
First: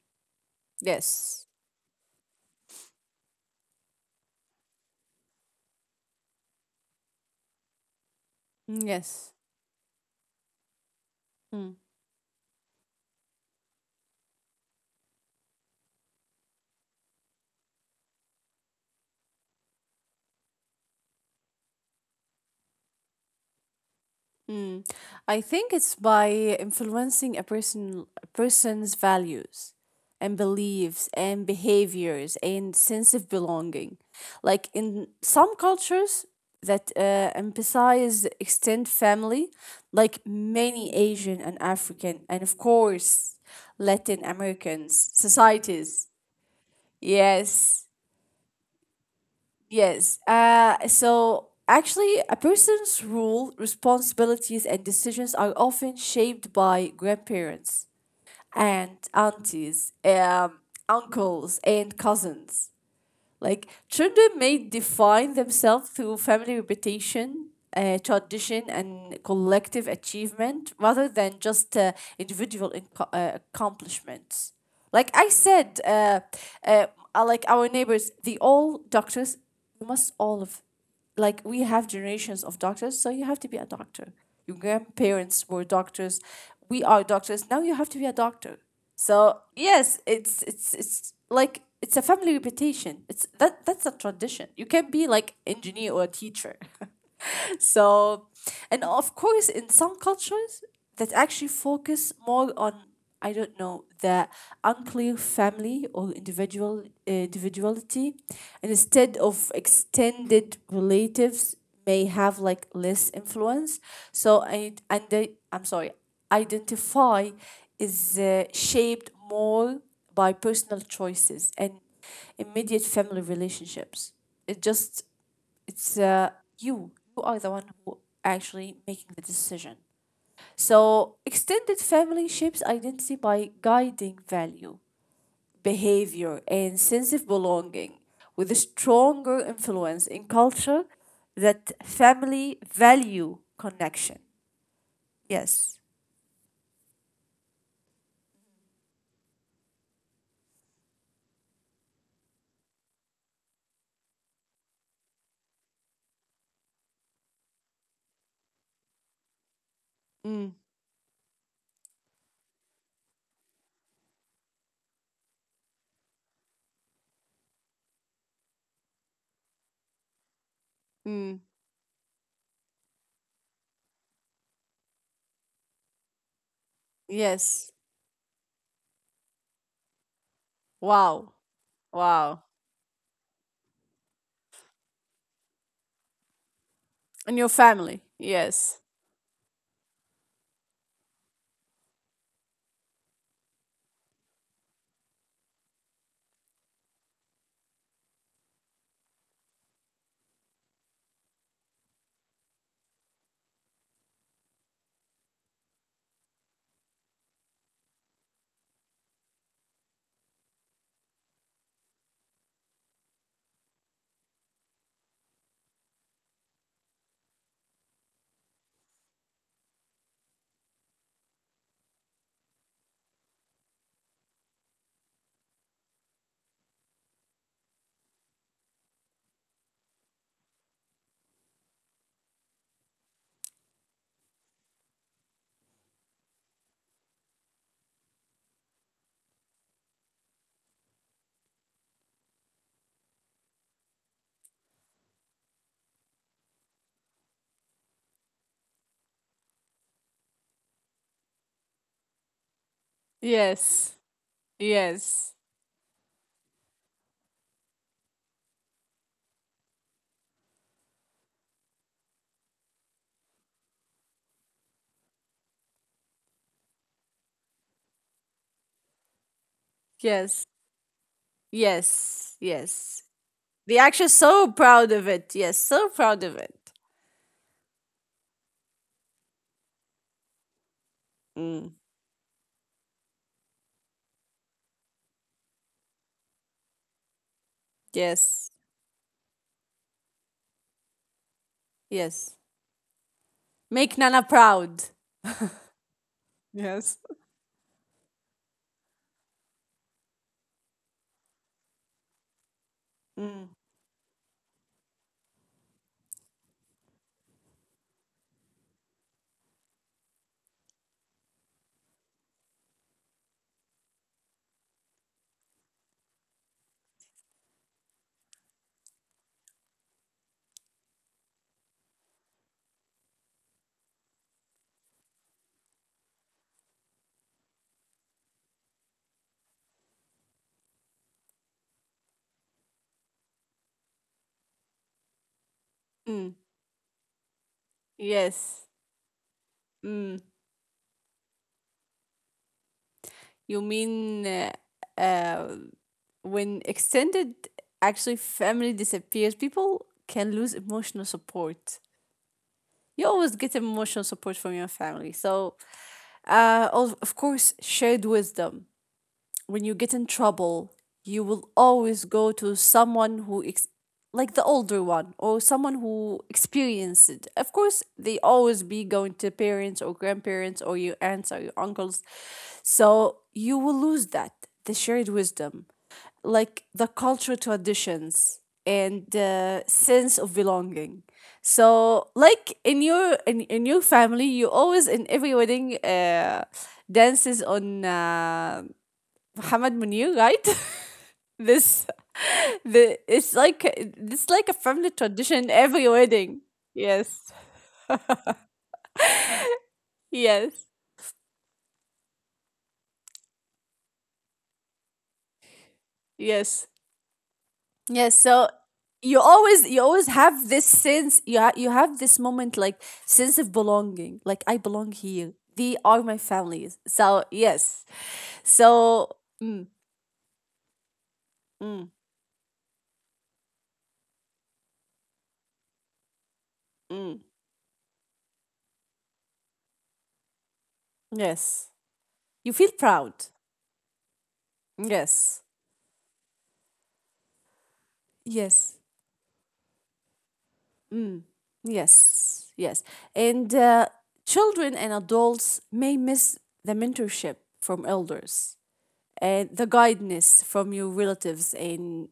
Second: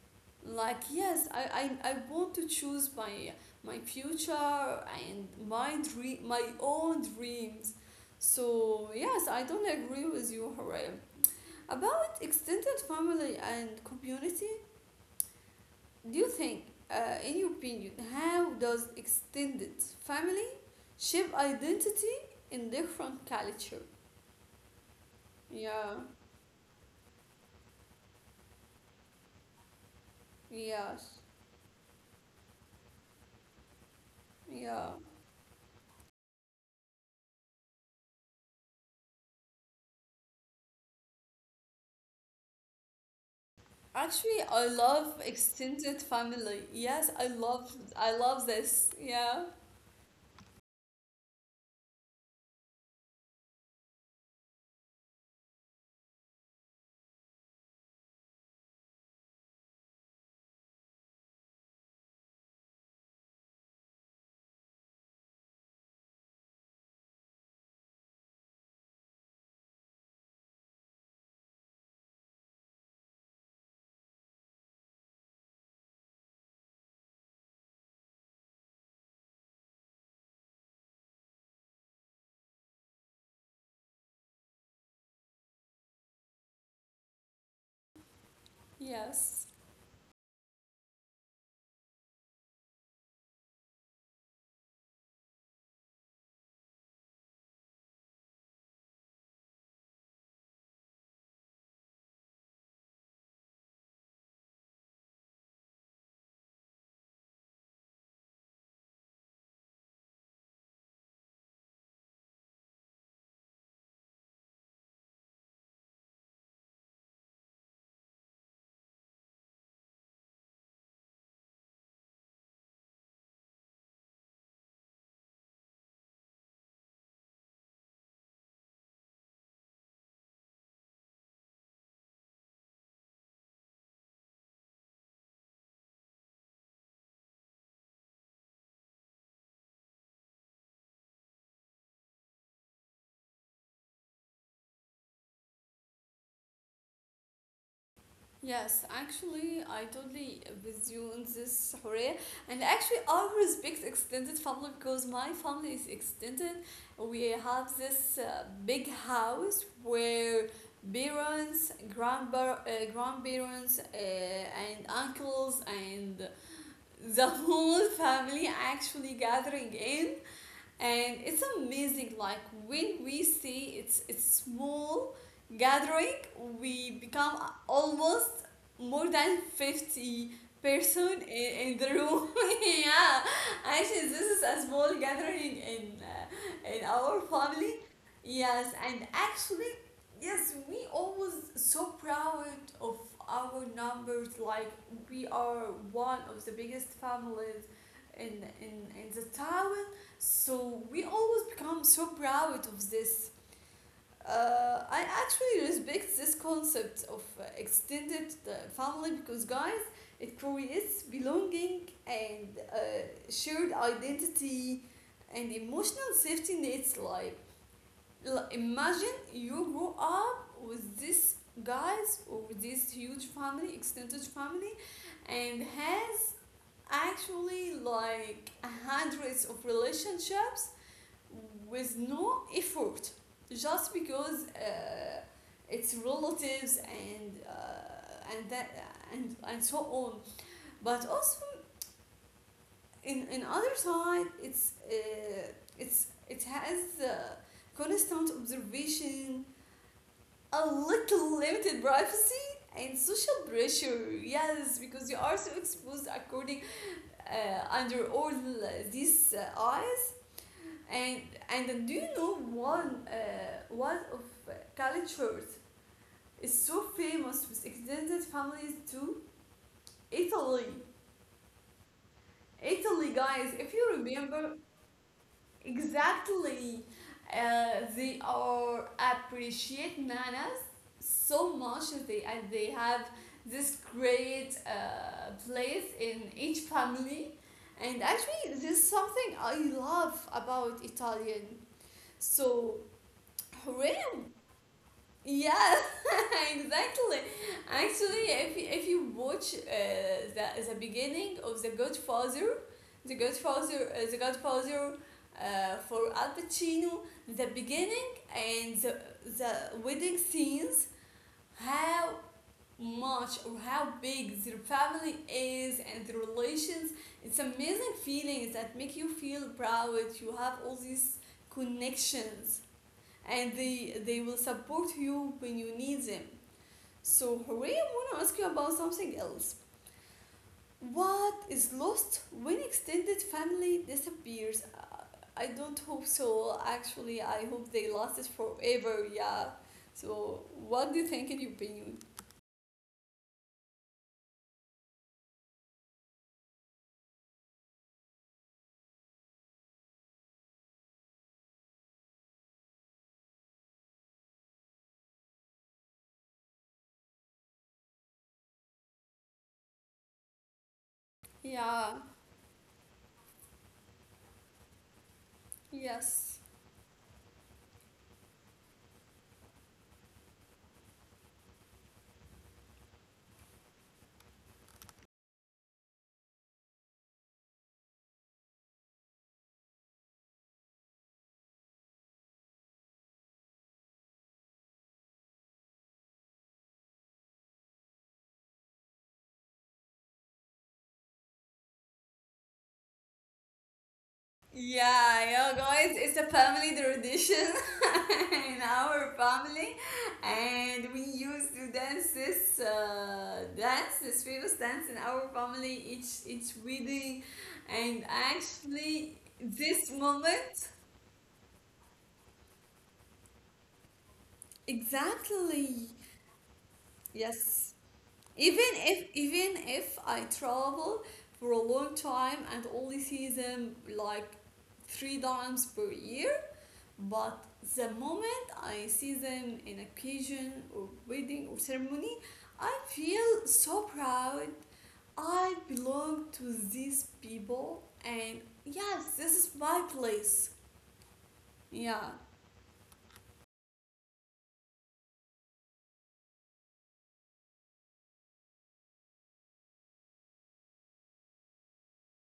A: Like, yes,
B: Yes.
A: I want to choose my my future and my dream, my own dreams. So, yes,
B: Yes.
A: I don't agree with you, Harim.
B: Mm.
A: About extended family and community, do you think, in your opinion, how does extended family shape identity in different culture?
B: Mm. I think it's
A: Yeah,
B: by influencing a person's values and beliefs
A: yes,
B: and behaviors and sense of belonging. Like
A: yeah.
B: in some cultures that emphasize extended family, like many Asian and African and of course Latin
A: Actually, I
B: Americans
A: love
B: societies.
A: extended family. Yes,
B: Yes.
A: I love this. Yeah.
B: Yes. So actually, a person's role, responsibilities, and decisions are often shaped by grandparents and aunties, uncles, and cousins. Like children may define themselves through family reputation, tradition, and collective achievement rather than just accomplishments. Like I said, uh, like our neighbors, they all doctors. We must all of, like we have generations of doctors, so you have to be a doctor. Your grandparents were doctors. We are doctors. Now you have to be a doctor. So
A: Yes.
B: yes, it's like it's a family reputation. It's that, that's a tradition. You can be like engineer or a teacher. So, and of course, in some cultures that actually focus more on, I don't know, the unclear family or individuality, and instead of extended relatives may have like less influence. So, and they, I'm sorry, identify is shaped more by personal choices and immediate family relationships. It just it's you. You are the one who actually making the decision. So extended family shapes identity by guiding value, behavior, and sense of belonging, with a stronger influence in culture that family value connection. Yes.
A: Yes, actually, I totally with you on this, Horea. And actually, I respect extended family because my family is extended. We have this big house
B: Mm,
A: where parents, grandpa, grandparents, and uncles, and the whole family actually gathering in, and
B: mm,
A: it's amazing. Like when we see, it's small gathering, we become
B: yes.
A: almost more than 50 person
B: Wow.
A: in the room.
B: Wow.
A: Yeah, actually this is a small gathering in our
B: And your
A: family.
B: family. Yes.
A: Yes, and actually, yes, we always so proud of our numbers. Like we are one of the biggest families in in the town, so we always become so proud of this. I actually respect this concept of extended family because, guys, it creates belonging and shared identity and emotional safety nets. Like, imagine you grow up with this guys or with this huge family, extended family, and has actually like hundreds of relationships with no effort just because it's relatives and that and so on. But also in other side, it's it has constant observation, a little limited privacy, and social
B: Yes.
A: pressure. Yes, because you
B: Yes.
A: are so exposed according under all these and and do you know one one of cultures is so famous with extended families too?
B: Yes.
A: Italy,
B: Yes. Yes.
A: Italy, guys. If
B: The
A: you
B: actually so
A: remember
B: proud of it. Yes, so proud of it.
A: exactly, they are appreciate manners so
B: Mm.
A: much, they and they have this great place in each family. And
B: Yes.
A: actually, this is something I love about Italian.
B: Yes.
A: So,
B: Make Nana
A: Horena,
B: proud.
A: yeah,
B: Yes.
A: exactly. Actually, if you watch the beginning of The Godfather,
B: Mm.
A: The Godfather for Al Pacino, the beginning and the wedding scenes, how much or how big their family is and the relations, it's amazing feelings that make you feel proud. You have all these connections and they will support you when you need them. So, Hooray, I want to ask you about something else. What is lost when extended family disappears? I don't hope
B: Mm.
A: so. Actually, I hope they lasted
B: Yes.
A: forever. Yeah.
B: Mm.
A: So, what do you think in your opinion?
B: You mean uh, when extended actually family disappears, people can lose emotional support. You always get emotional support from your family. So, of course, shared wisdom. When you get in trouble, you will always
A: Yeah.
B: go to someone who like the older one or someone who
A: Yes.
B: experienced it. Of course, they always be going to parents or grandparents or your aunts or your uncles. So you will lose that, the shared wisdom, like the cultural traditions and the sense of belonging. So, like in your, in your family, you always in every wedding dances on Muhammad Munir, right? This, the it's like, it's like a family
A: Yeah,
B: tradition
A: yeah,
B: every
A: guys, it's a
B: wedding.
A: family
B: Yes.
A: tradition in our family,
B: Yes.
A: and we used to dance, this famous dance in our family each
B: Yes.
A: wedding, and
B: Yes. So
A: actually
B: you always, you
A: this
B: always have this
A: moment
B: sense, you you have this moment, like sense of belonging. Like I belong here. They
A: exactly
B: are my families. So
A: yes.
B: yes.
A: Even
B: So mm,
A: if I travel for a long
B: mm,
A: time and only see them like three times per year.
B: mm.
A: But the moment I see them in occasion or wedding or
B: Yes.
A: ceremony,
B: You
A: I
B: feel proud.
A: feel so proud.
B: Yes.
A: I belong to these people, and
B: Yes.
A: yes, this is my place. Yeah,
B: Yes, yes. And children and adults may miss the mentorship from elders and the guidance from your relatives and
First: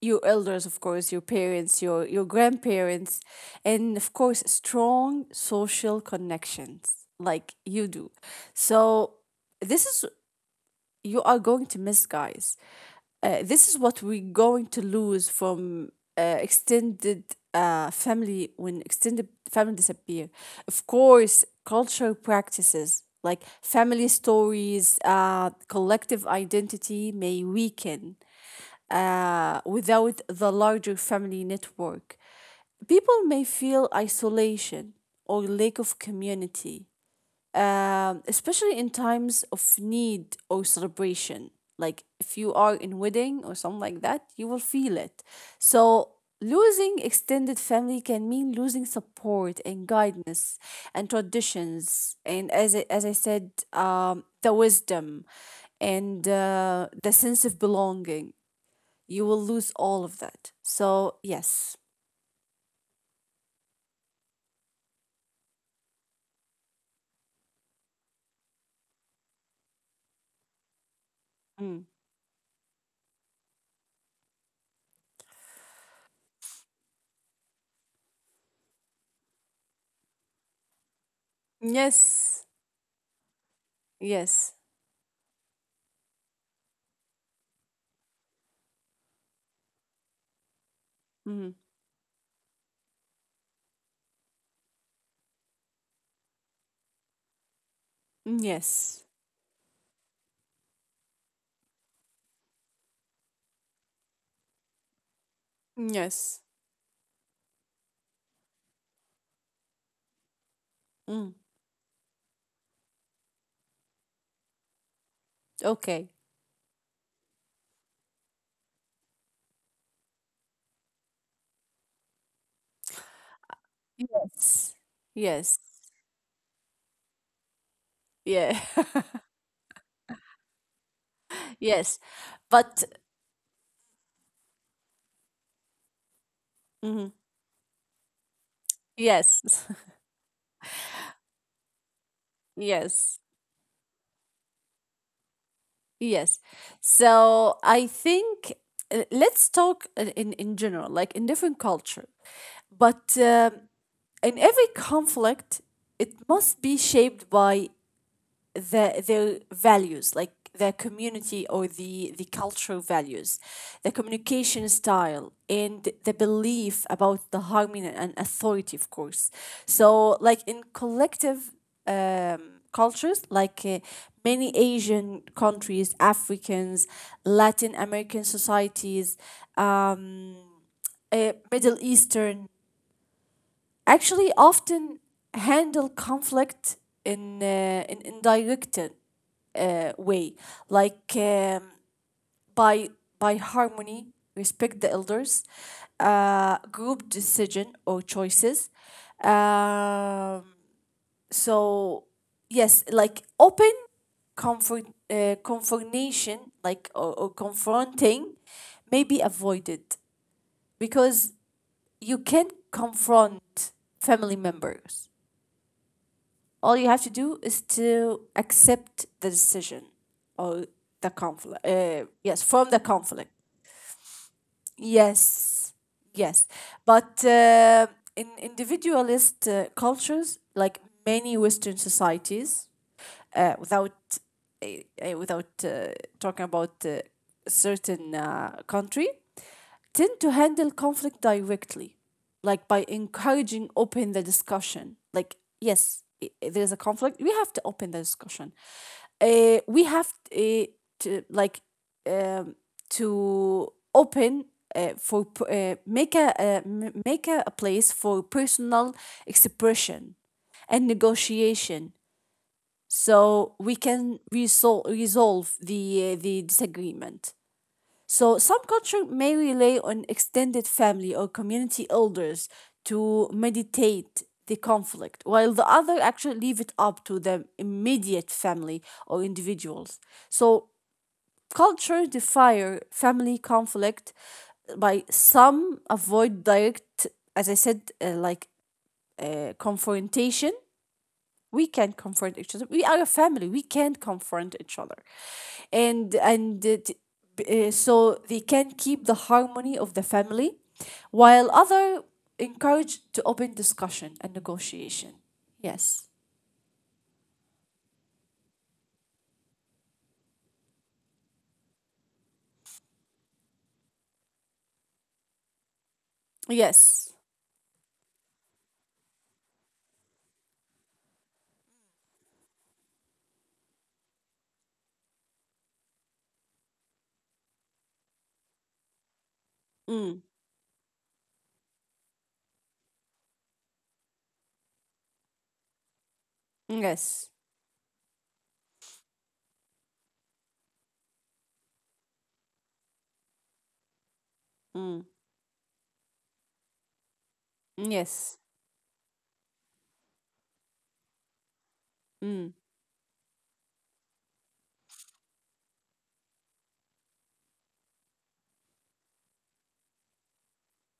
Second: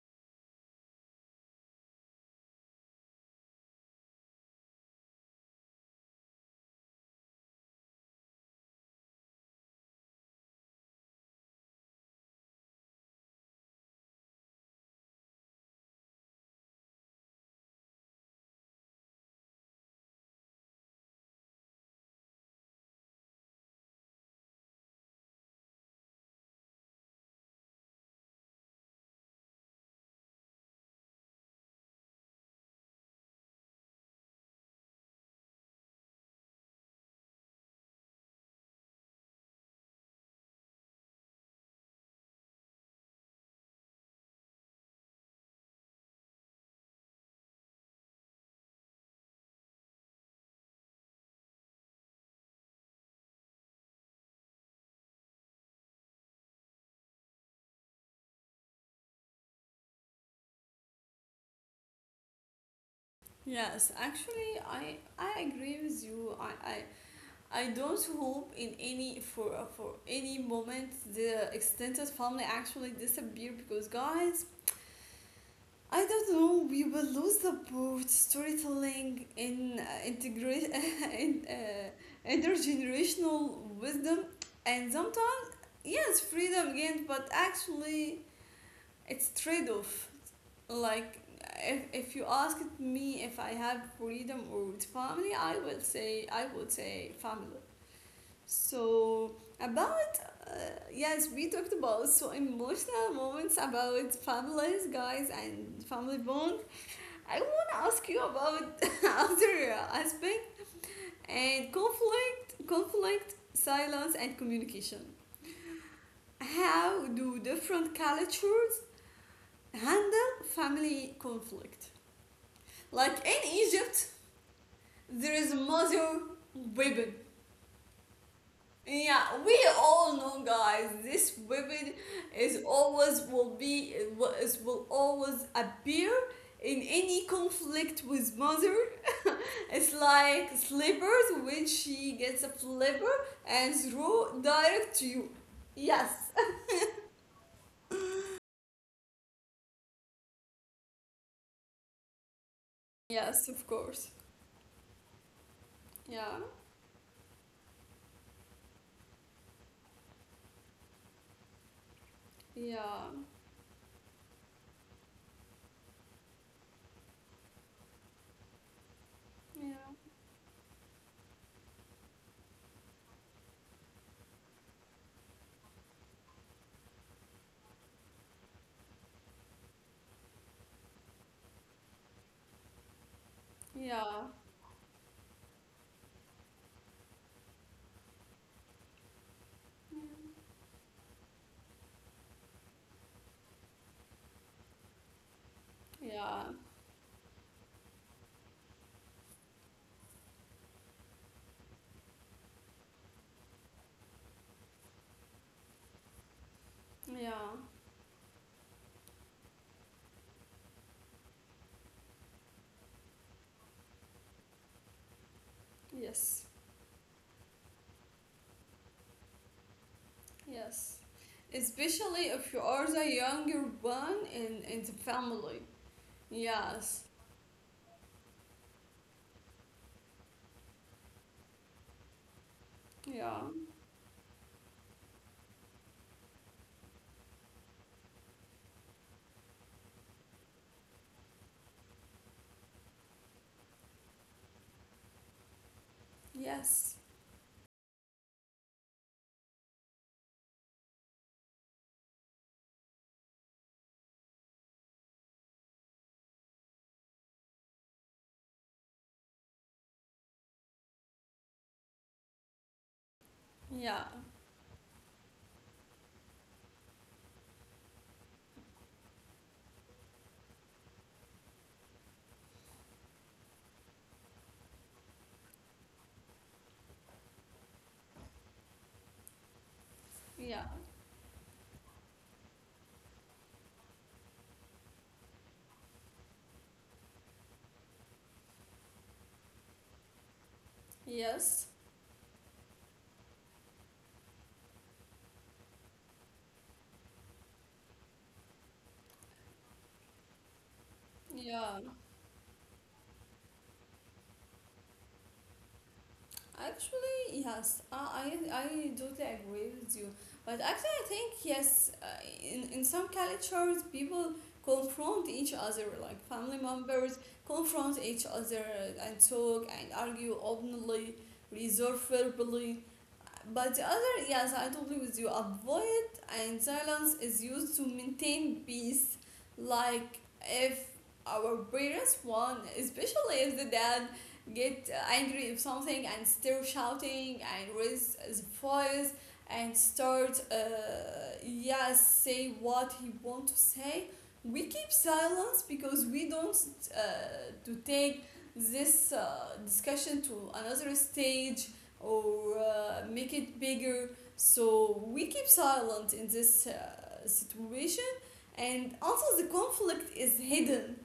B: your elders, of course, your parents, your grandparents, and of course, strong social connections like you do. So, this is you are going to miss, guys. This is what we're going to lose from extended family when extended family disappear. Of course, cultural practices like family stories, collective identity may weaken without the larger family network. People may feel isolation or lack of community, especially in times of need or celebration. Like if you are in wedding or something like that, you will feel it. So losing extended family can mean losing support and guidance and traditions, and as I said, the wisdom and the sense of belonging. You will lose all of that. So yes.
A: yes. Actually, I agree with you. I don't hope in any for any moment the
B: Mm.
A: extended family actually disappear because guys, I don't know. We will lose the both storytelling in integration in
B: Yes,
A: intergenerational wisdom,
B: yes.
A: and sometimes yes, freedom again. But actually, it's trade-off. Like
B: Mhm.
A: if, if you ask me if I have freedom or with family, I would say family.
B: Yes,
A: So about uh, yes, we talked about so emotional moments about families, guys, and family
B: yes.
A: bond. I want to ask you about other aspect
B: Mm.
A: and conflict, silence, and communication.
B: Okay.
A: How do different cultures handle family conflict? Like in Egypt,
B: Yes.
A: there
B: Yes.
A: is mother weapon.
B: Yeah.
A: Yeah, we all know, guys. This
B: Yes.
A: weapon is
B: But
A: always will be is will always appear in
B: mhm.
A: any conflict with mother.
B: Yes.
A: It's like slippers when she gets a
B: Yes.
A: flipper and throw direct to you. Yes.
B: Yes. So I think, let's talk in in general, like in different culture. But
A: Yes, of course.
B: in every conflict, it
A: Yeah.
B: must be shaped by their values, like their community or the cultural
A: Yeah.
B: values, the communication style, and the belief about the harmony and authority, of course.
A: Yeah.
B: So like in collective um, cultures, like many Asian countries, Africans, Latin American societies, um, Middle Eastern,
A: Yeah.
B: actually often handle conflict in in directed way, like by by harmony, respect the elders,
A: Yeah.
B: group decision or choices. Um, so yes, like open comfort confrontation, like or
A: Yeah.
B: confronting, may be avoided because you can confront family members.
A: Yes.
B: All you have to do is to accept the decision or
A: Yes.
B: the conflict.
A: Especially
B: Yes,
A: if you
B: from the
A: are the
B: conflict.
A: younger one in the family.
B: Yes, yes.
A: Yes.
B: But in individualist cultures, like many Western societies,
A: Yeah.
B: uh, without uh, without talking about certain country, tend to handle conflict directly, like by encouraging open the discussion. Like, yes, there's a
A: Yes.
B: conflict. We have to open the discussion. We have to like um, to open uh, for p- make make a place for personal expression and negotiation, so we
A: Yeah.
B: can resolve the disagreement. So some culture may rely on extended family or community elders to mediate the conflict, while the other actually leave it up to the immediate family or individuals.
A: Yeah.
B: So culture defer family conflict by some avoid direct, as I said, like confrontation. We
A: Yes.
B: can confront each other, we are a family, we can confront each other, and and uh, t- so they can keep the harmony of the family, while
A: Yeah.
B: other encourage to open discussion and negotiation. Yes,
A: Actually, yes, I totally agree with you. But actually, I think yes, in some cultures, people confront each other, like family members
B: yes.
A: confront each other and talk and argue openly, reserve verbally. But the other, yes, I totally with you. Avoid and silence is used to maintain peace. Like
B: Mm.
A: if our parents want, especially if the dad get angry if something and start
B: Yes.
A: shouting and raise his voice and start yeah say what he want to say, we keep
B: Mm.
A: silence because we don't to take
B: Yes.
A: this discussion to another stage
B: Mm.
A: or make it bigger, so we keep silent in this situation, and also the conflict is hidden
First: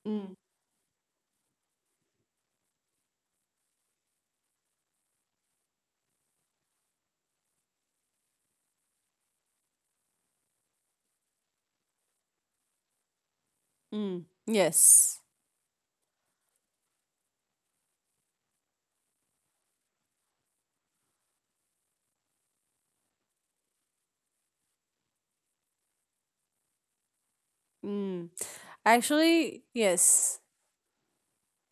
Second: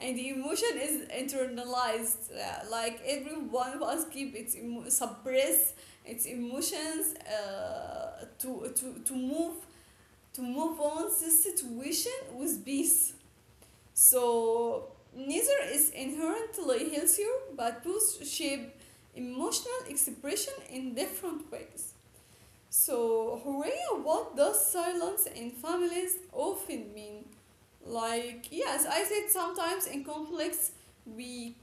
A: and the
B: Mm.
A: emotion is internalized like every one of us keep its suppress its emotions to move on this situation with peace.
B: Mm.
A: So
B: Yes.
A: neither is inherently healthier, but both shape emotional expression in different ways. So, Horea, what does silence in families often mean?
B: Mm.
A: Like, yes, I said
B: Actually
A: sometimes in
B: yes.
A: conflicts we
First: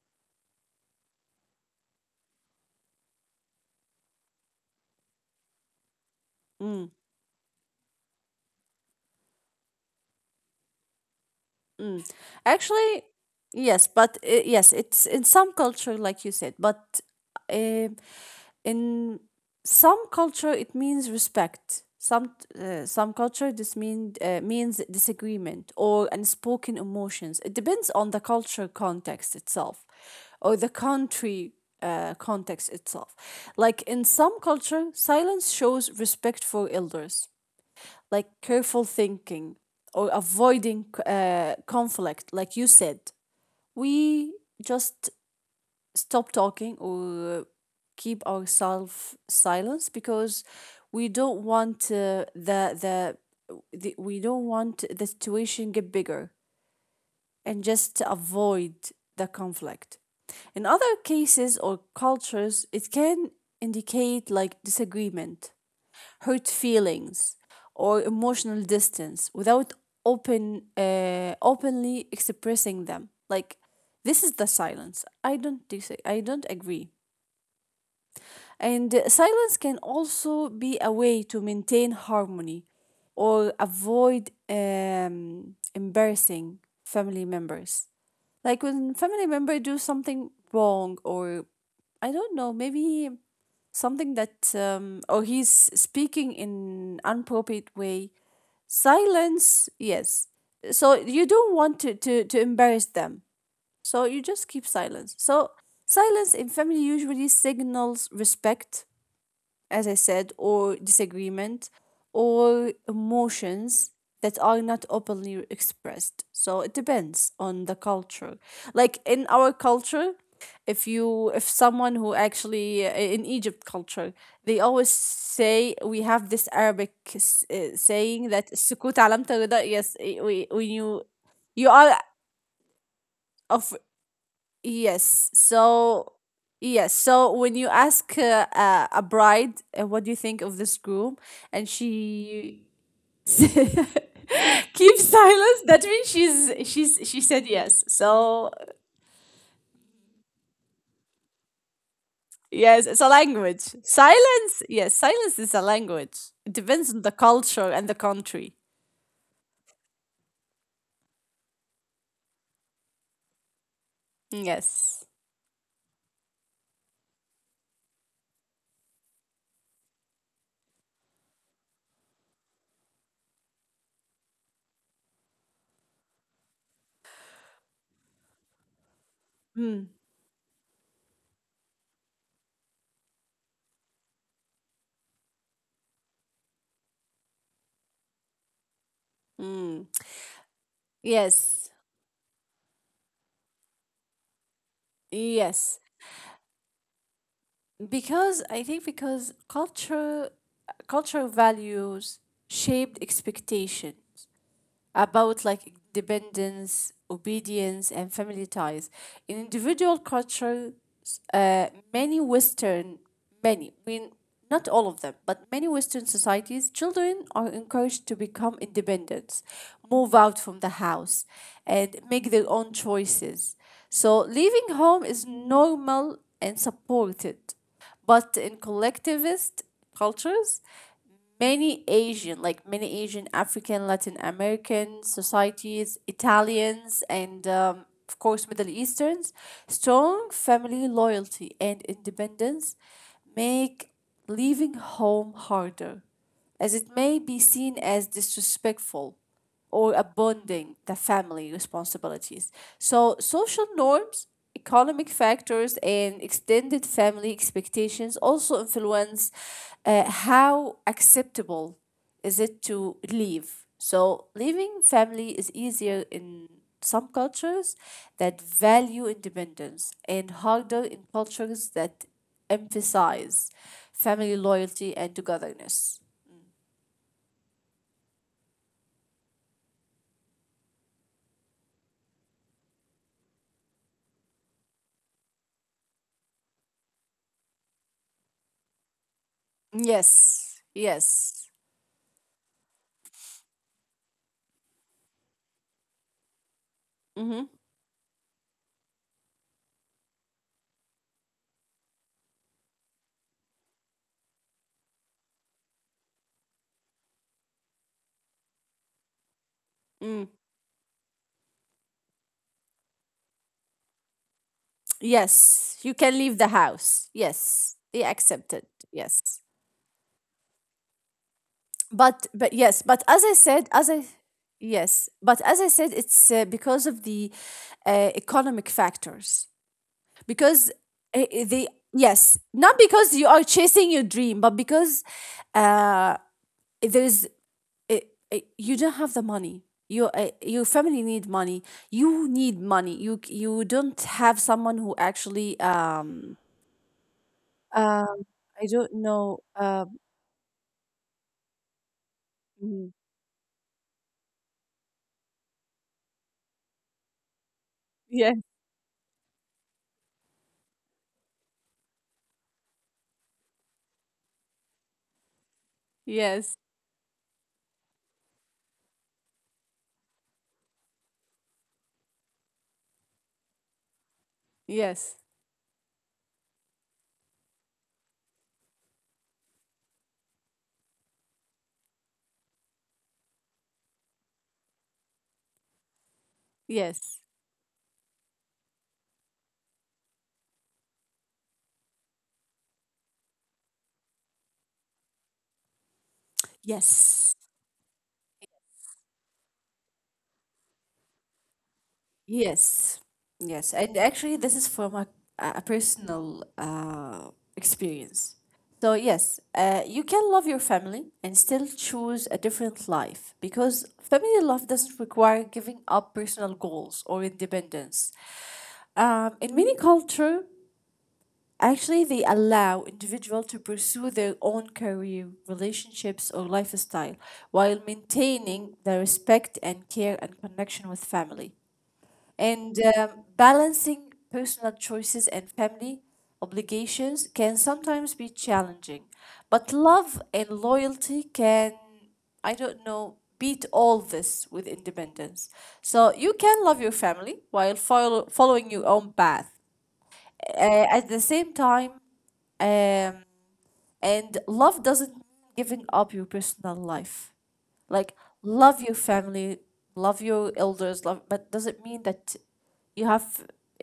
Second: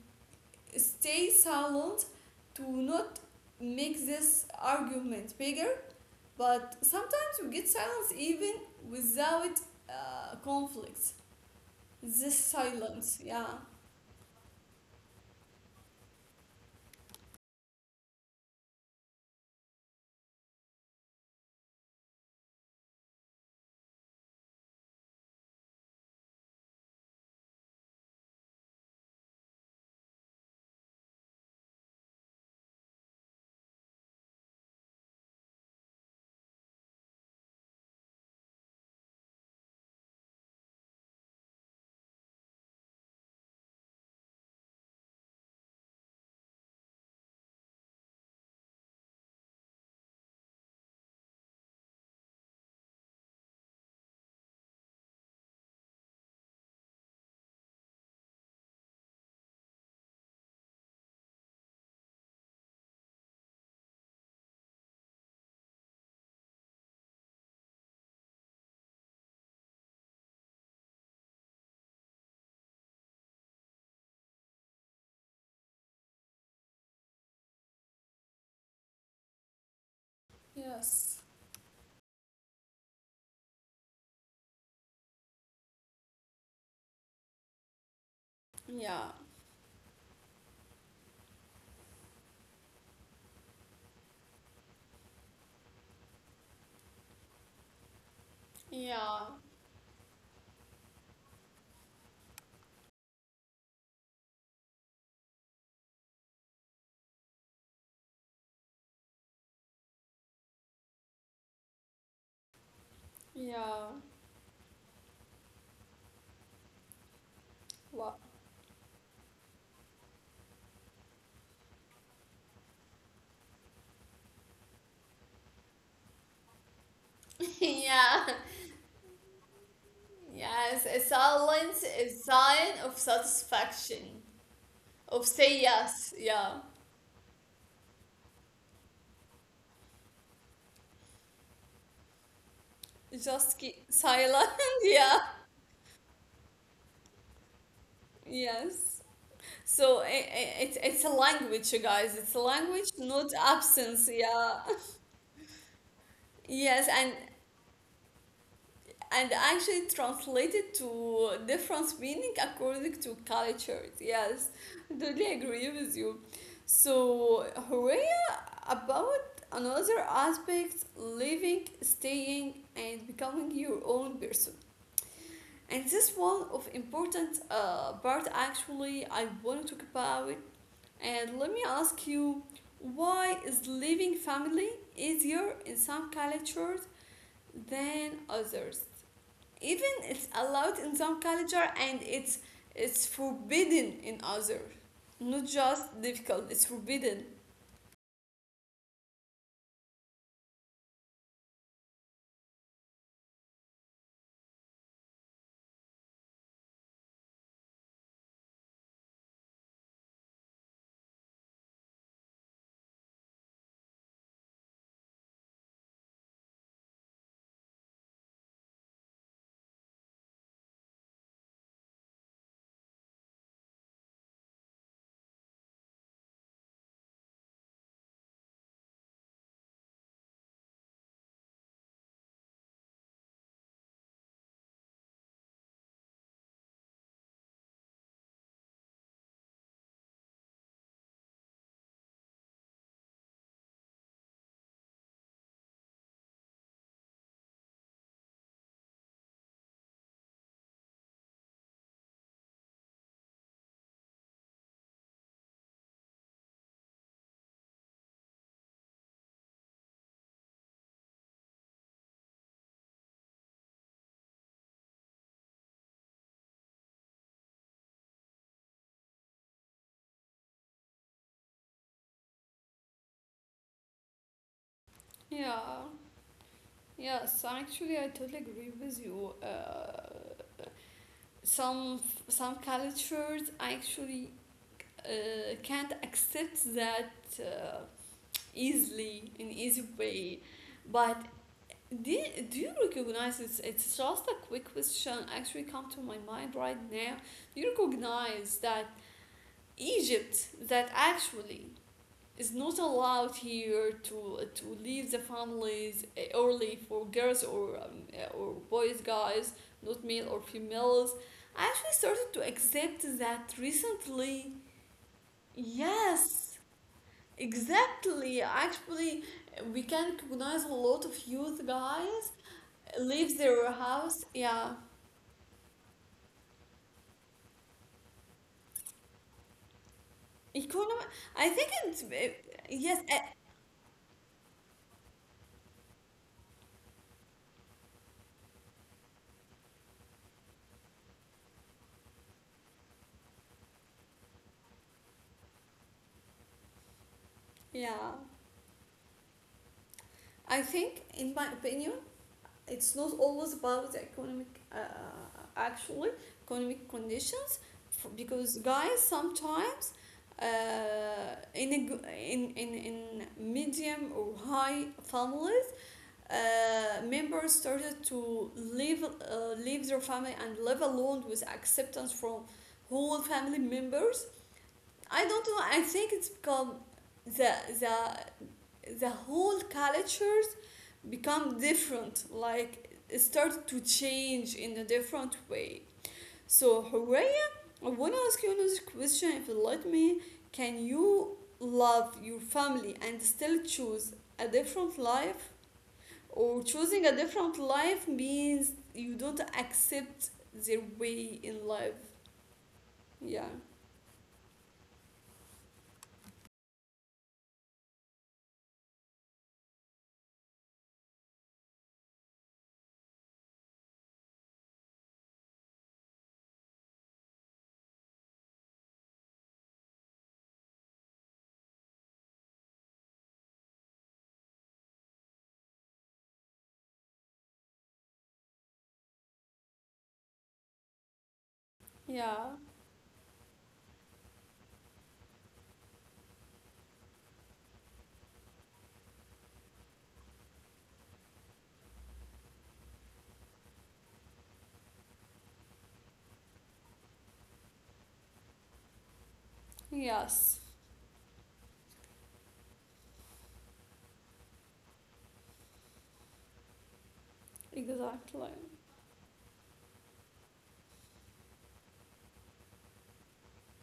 A: stay silent to not make this argument bigger,
B: Mm.
A: but sometimes we get silence even without conflicts.
B: Mm.
A: This
B: Actually,
A: silence, yeah,
B: yes, but yes, it's in some culture, like you said. But uh, in some culture, it means respect. Some culture this mean means disagreement or unspoken emotions. It depends on the culture context itself, or the country context itself. Like in some culture, silence shows respect for elders, like careful thinking or avoiding conflict. Like you said, we just stop talking or keep ourselves silence because we don't want the, we don't want the situation get bigger and just avoid the conflict. In other cases or cultures, it can indicate like disagreement, hurt feelings, or emotional distance without openly expressing them. Like this is the silence. I don't dis- I don't agree. And silence can also be a way to
A: Yes.
B: maintain harmony or avoid embarrassing family members. Like when family
A: Yeah,
B: member do something wrong or, I don't know, maybe something that, or he's speaking in inappropriate way.
A: Yeah.
B: Silence, yes. So you don't want to embarrass them, so you just keep silence. So silence in family usually signals respect, as I said, or disagreement, or emotions
A: Yeah.
B: that are not openly expressed. So it depends on the culture.
A: What?
B: Like in our culture, if someone who actually, in Egypt culture, they always say we have this Arabic saying
A: Yeah.
B: that sukut alam tarida. Yes, we when
A: Yes,
B: you
A: a
B: you are
A: silence is sign of
B: of
A: satisfaction,
B: Yes.
A: of say
B: So,
A: yes, yeah.
B: yes. So when you ask a bride, what do you think of this groom? And she keeps
A: Just keep silent, yeah.
B: silence. That means she said yes. So
A: Yes. So it's a language, you guys. It's a
B: yes,
A: language,
B: it's a
A: not
B: language.
A: absence, yeah.
B: Silence. Yes, silence is a language. It
A: Yes,
B: depends on the culture and the country.
A: and actually translated to different meaning according to cultures. Yes,
B: Yes.
A: totally agree with you. So, Horea, about another aspect living, staying, and becoming your own person. And this one of important part actually I want to talk
B: Mm.
A: about. And let me ask you, why is living family easier in some cultures than others? Even it's allowed in some culture
B: Yes.
A: and it's forbidden in other, not
B: Yes.
A: just difficult, it's forbidden.
B: Because I think, because culture cultural values shaped expectations about, like, dependence, obedience, and family ties. In individual cultures, uh, many Western, many, I mean, not all of them, but many Western societies, children are encouraged to become independent, move out from the house, and make their own choices. So leaving home is normal and supported. But in collectivist cultures, many Asian, like many Asian, African, Latin American societies, Italians, and, of course, Middle Easterns, strong family loyalty and independence make leaving home harder, as it may be seen as disrespectful or abounding the family responsibilities. So, social norms, economic factors, and extended family expectations also influence how acceptable is it to leave. So, leaving family is easier in some cultures that value independence and harder in cultures that emphasize family loyalty and
A: Yeah,
B: togetherness.
A: yes, actually I totally agree with you. Some some cultures actually can't accept that uh, easily in easy way.
B: Yes,
A: But
B: yes.
A: do, do you recognize it's just a quick question actually come to my mind right now,
B: Mm-hmm.
A: do you recognize that Egypt that actually is not allowed here to leave the families, eh, early for girls or eh, or boys, guys, not male
B: Mm.
A: or females? I actually started to accept that recently.
B: Yes, you can leave the
A: Yes,
B: house. Yes, they
A: exactly
B: accepted.
A: actually
B: Yes,
A: we can recognize a lot of youth guys
B: but yes, but as
A: leave
B: I
A: their
B: said, as I
A: house. Yeah,
B: yes, but as I said, it's because of the economic factors. Because
A: economy, I think
B: they,
A: it's
B: yes,
A: it,
B: not
A: yes, eh,
B: because you are chasing your dream, but because uh, there's, uh, you don't have the money. Your, your family need money. You need money. You don't have someone who actually,
A: yeah.
B: Um, I don't know. Um,
A: I think in my opinion
B: mm,
A: it's not always about the economic actually economic conditions, f
B: yeah,
A: because guys sometimes uh, in, a, g- in medium or high families,
B: yes,
A: members started to leave leave their family and live alone with acceptance from whole family members.
B: yes,
A: I don't know. I think it's become the the whole cultures become different. Like it started to change in a different way. So
B: yes,
A: Hooray, I wanna ask you another question if you let me. Can you love your family and still choose a different life? Or choosing a
B: yes,
A: different life means you don't accept their way in life.
B: yes,
A: Yeah.
B: yes. And actually, this is from a, personal experience. So, yes, you can love your family and still choose a different life because family love doesn't require giving up personal goals or independence. In many culture, actually, they allow individual to pursue their own career, relationships, or lifestyle while maintaining the respect and care and connection with family.
A: Yeah.
B: And, balancing personal choices and family obligations can sometimes be challenging, but love and loyalty can, I don't know, beat all this with independence. So you can love your family while following your own path
A: Yes.
B: at the same time, um, and love doesn't mean giving up your personal life. Like,
A: Exactly.
B: love your family, love your elders, love, but doesn't mean that you have,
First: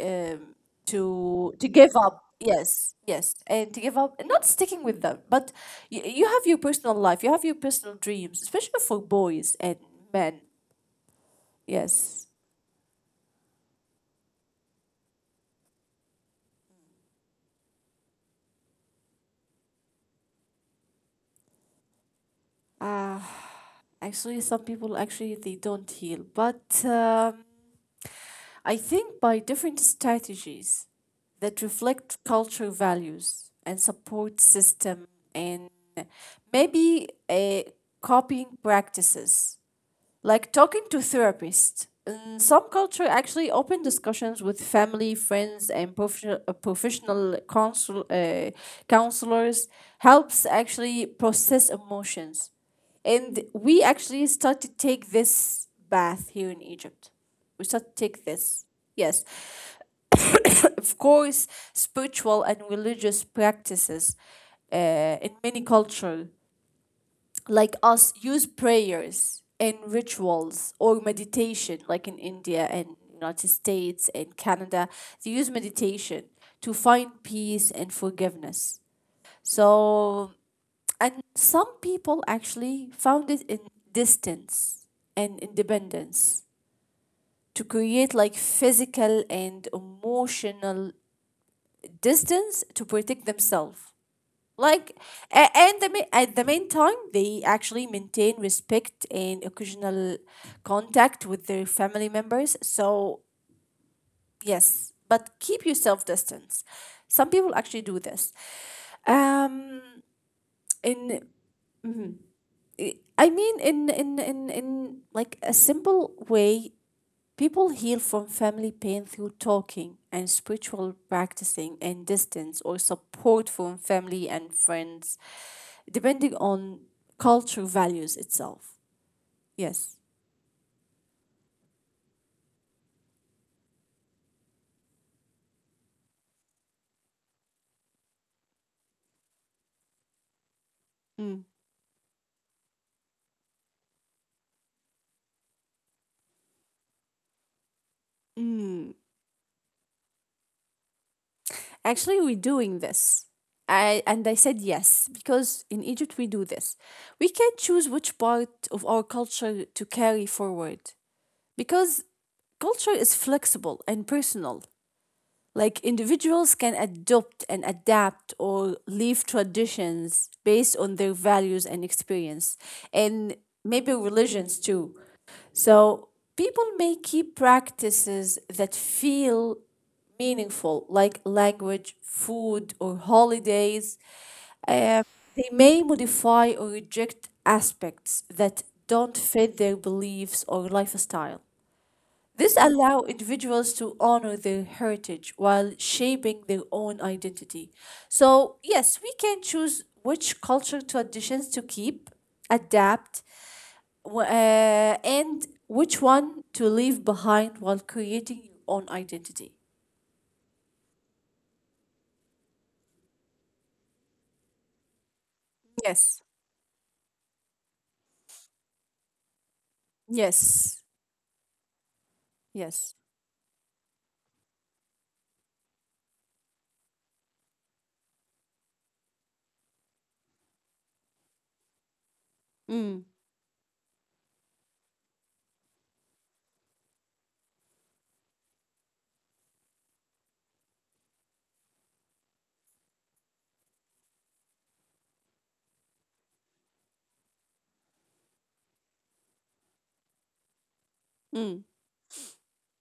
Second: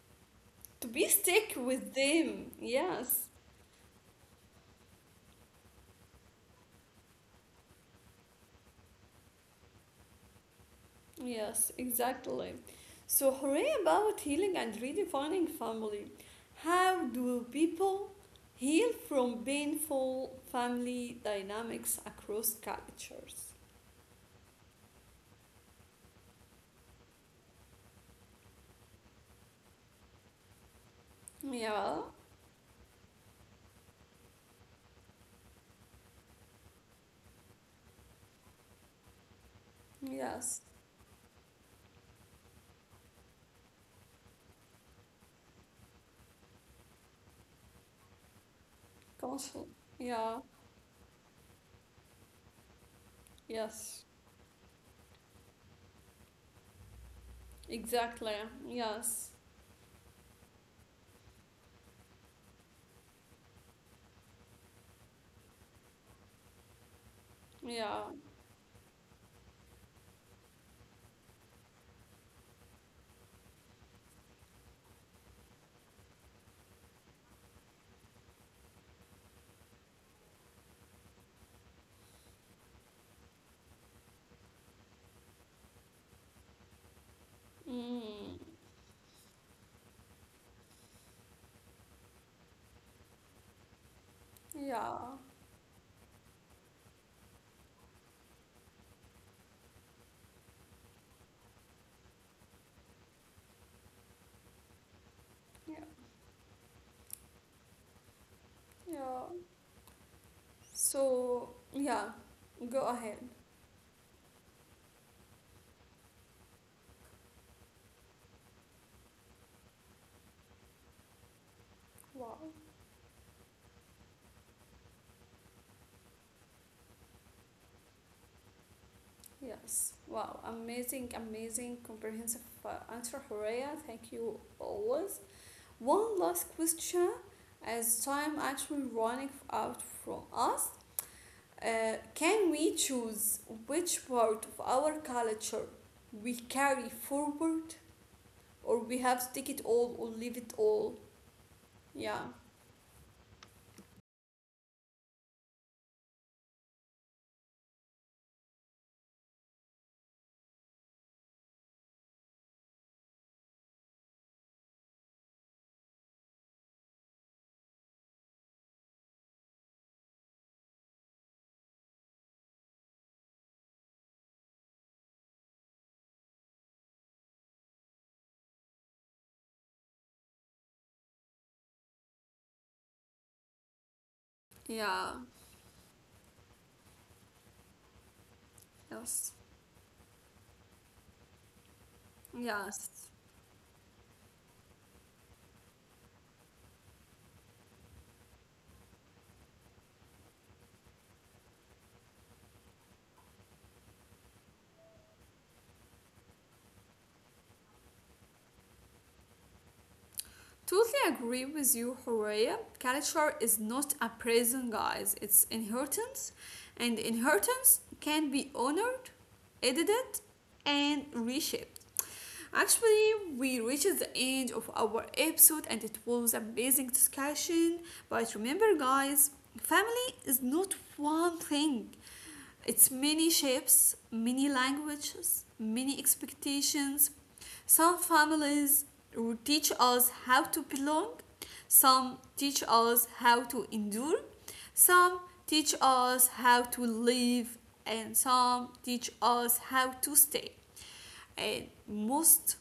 B: um,
A: To be
B: to
A: stick
B: to give
A: with
B: up.
A: them.
B: Yes,
A: Yes,
B: yes. And to give up, not sticking with them, but you, have your personal life, you have your personal dreams, especially for boys and men.
A: yes,
B: Yes.
A: exactly. So, hooray about healing and redefining family. How do people heal from painful family dynamics across
B: uh,
A: cultures?
B: actually some people actually they don't heal, but I think by different strategies that
A: Yeah,
B: reflect cultural values and support system, and maybe copying practices,
A: yes,
B: like talking to therapists. In some culture actually open discussions with family, friends, and professional, professional
A: Council.
B: counselors
A: Yeah,
B: helps actually process emotions. And we
A: yes,
B: actually start to take this bath here in Egypt. We start to take
A: exactly.
B: this. Yes.
A: Yes,
B: Of course, spiritual and religious practices, in many cultures, like
A: yeah,
B: us, use prayers and rituals or meditation, like in India and United States and Canada, they use meditation to find peace and forgiveness. So, and some people actually found it in distance and independence, to create,
A: mm.
B: like, physical and emotional distance to protect themselves. Like,
A: Yeah,
B: at the meantime, they actually maintain respect and occasional contact with their family members. So, yes, but keep
A: yeah,
B: yourself distance. Some people actually do this.
A: yeah.
B: Um, in,
A: So, yeah,
B: mhm.
A: go
B: I
A: ahead.
B: I mean, in like, a simple way, people heal from family pain through talking and spiritual practicing and
A: Wow.
B: distance or support from family and friends, depending on culture values itself.
A: Yes.
B: Yes.
A: Wow. Amazing, amazing, comprehensive answer, Horea. Thank you always. One last question as time actually running out from us.
B: Mm.
A: Can we choose which part of our culture we carry forward, or
B: Mm.
A: we have to take it all or leave it all? Yeah.
B: Actually, we're doing this. And I said yes, because in Egypt we do this. We can choose which part of our culture to carry forward because culture is flexible and personal. Like, individuals can adopt and adapt or leave traditions based on their values and experience, and maybe religions too. So people may keep practices that feel meaningful, like language, food, or holidays. Uh,
A: Yeah.
B: they may modify or reject aspects that don't
A: Yes.
B: fit their beliefs or lifestyle. This
A: Yes.
B: allows individuals to honor their heritage while shaping their own identity. So, yes, we can choose which cultural traditions to keep, adapt, and which one to leave behind while creating your own identity.
A: Totally agree with you, Horea. Culture is not a prison, guys. It's
B: Yes.
A: inheritance, and inheritance can be honored, edited,
B: Yes.
A: and reshaped.
B: Yes.
A: Actually, we reached the end of our episode, and it was amazing discussion. But remember, guys, family is not one thing. It's
B: Mm.
A: many shapes, many languages, many expectations. Some families teach us how to belong, some teach us how to endure, some teach us how to live, and some teach us how to stay.
B: Mm.
A: And most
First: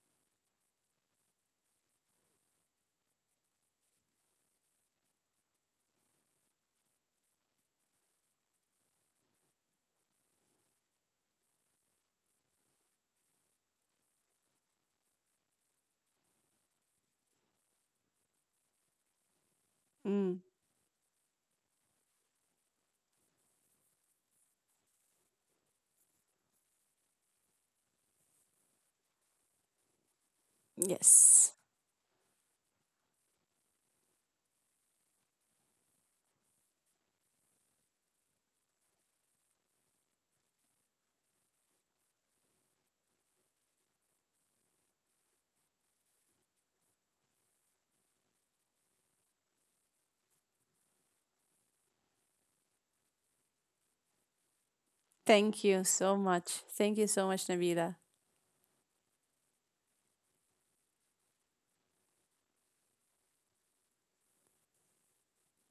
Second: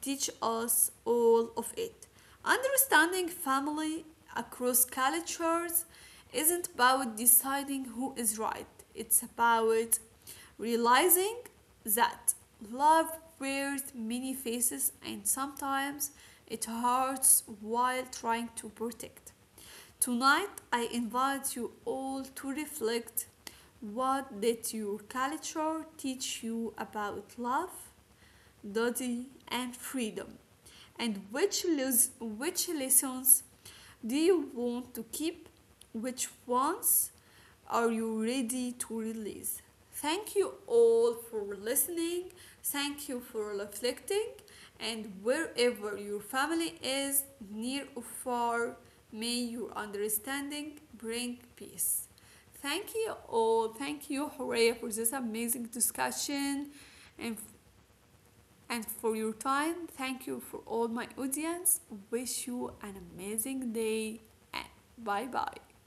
A: teach us all of it. Understanding family across cultures isn't about deciding who is right, it's about realizing that love wears many faces, and sometimes it hurts while trying to protect. Tonight,
B: Mm.
A: I invite you all to reflect: what did your culture teach you about love, duty, and freedom? And which,
B: Yes.
A: which lessons do you want to keep? Which ones are you ready to release? Thank you all for listening. Thank you for reflecting. And wherever your family is, near or far, may your understanding bring peace. Thank you all. Thank you, Horea, for this amazing
B: Thank you so
A: discussion
B: much. Thank you
A: and
B: so much, Nabila.
A: and for your time. Thank you for all my audience. Wish you an amazing day and bye bye.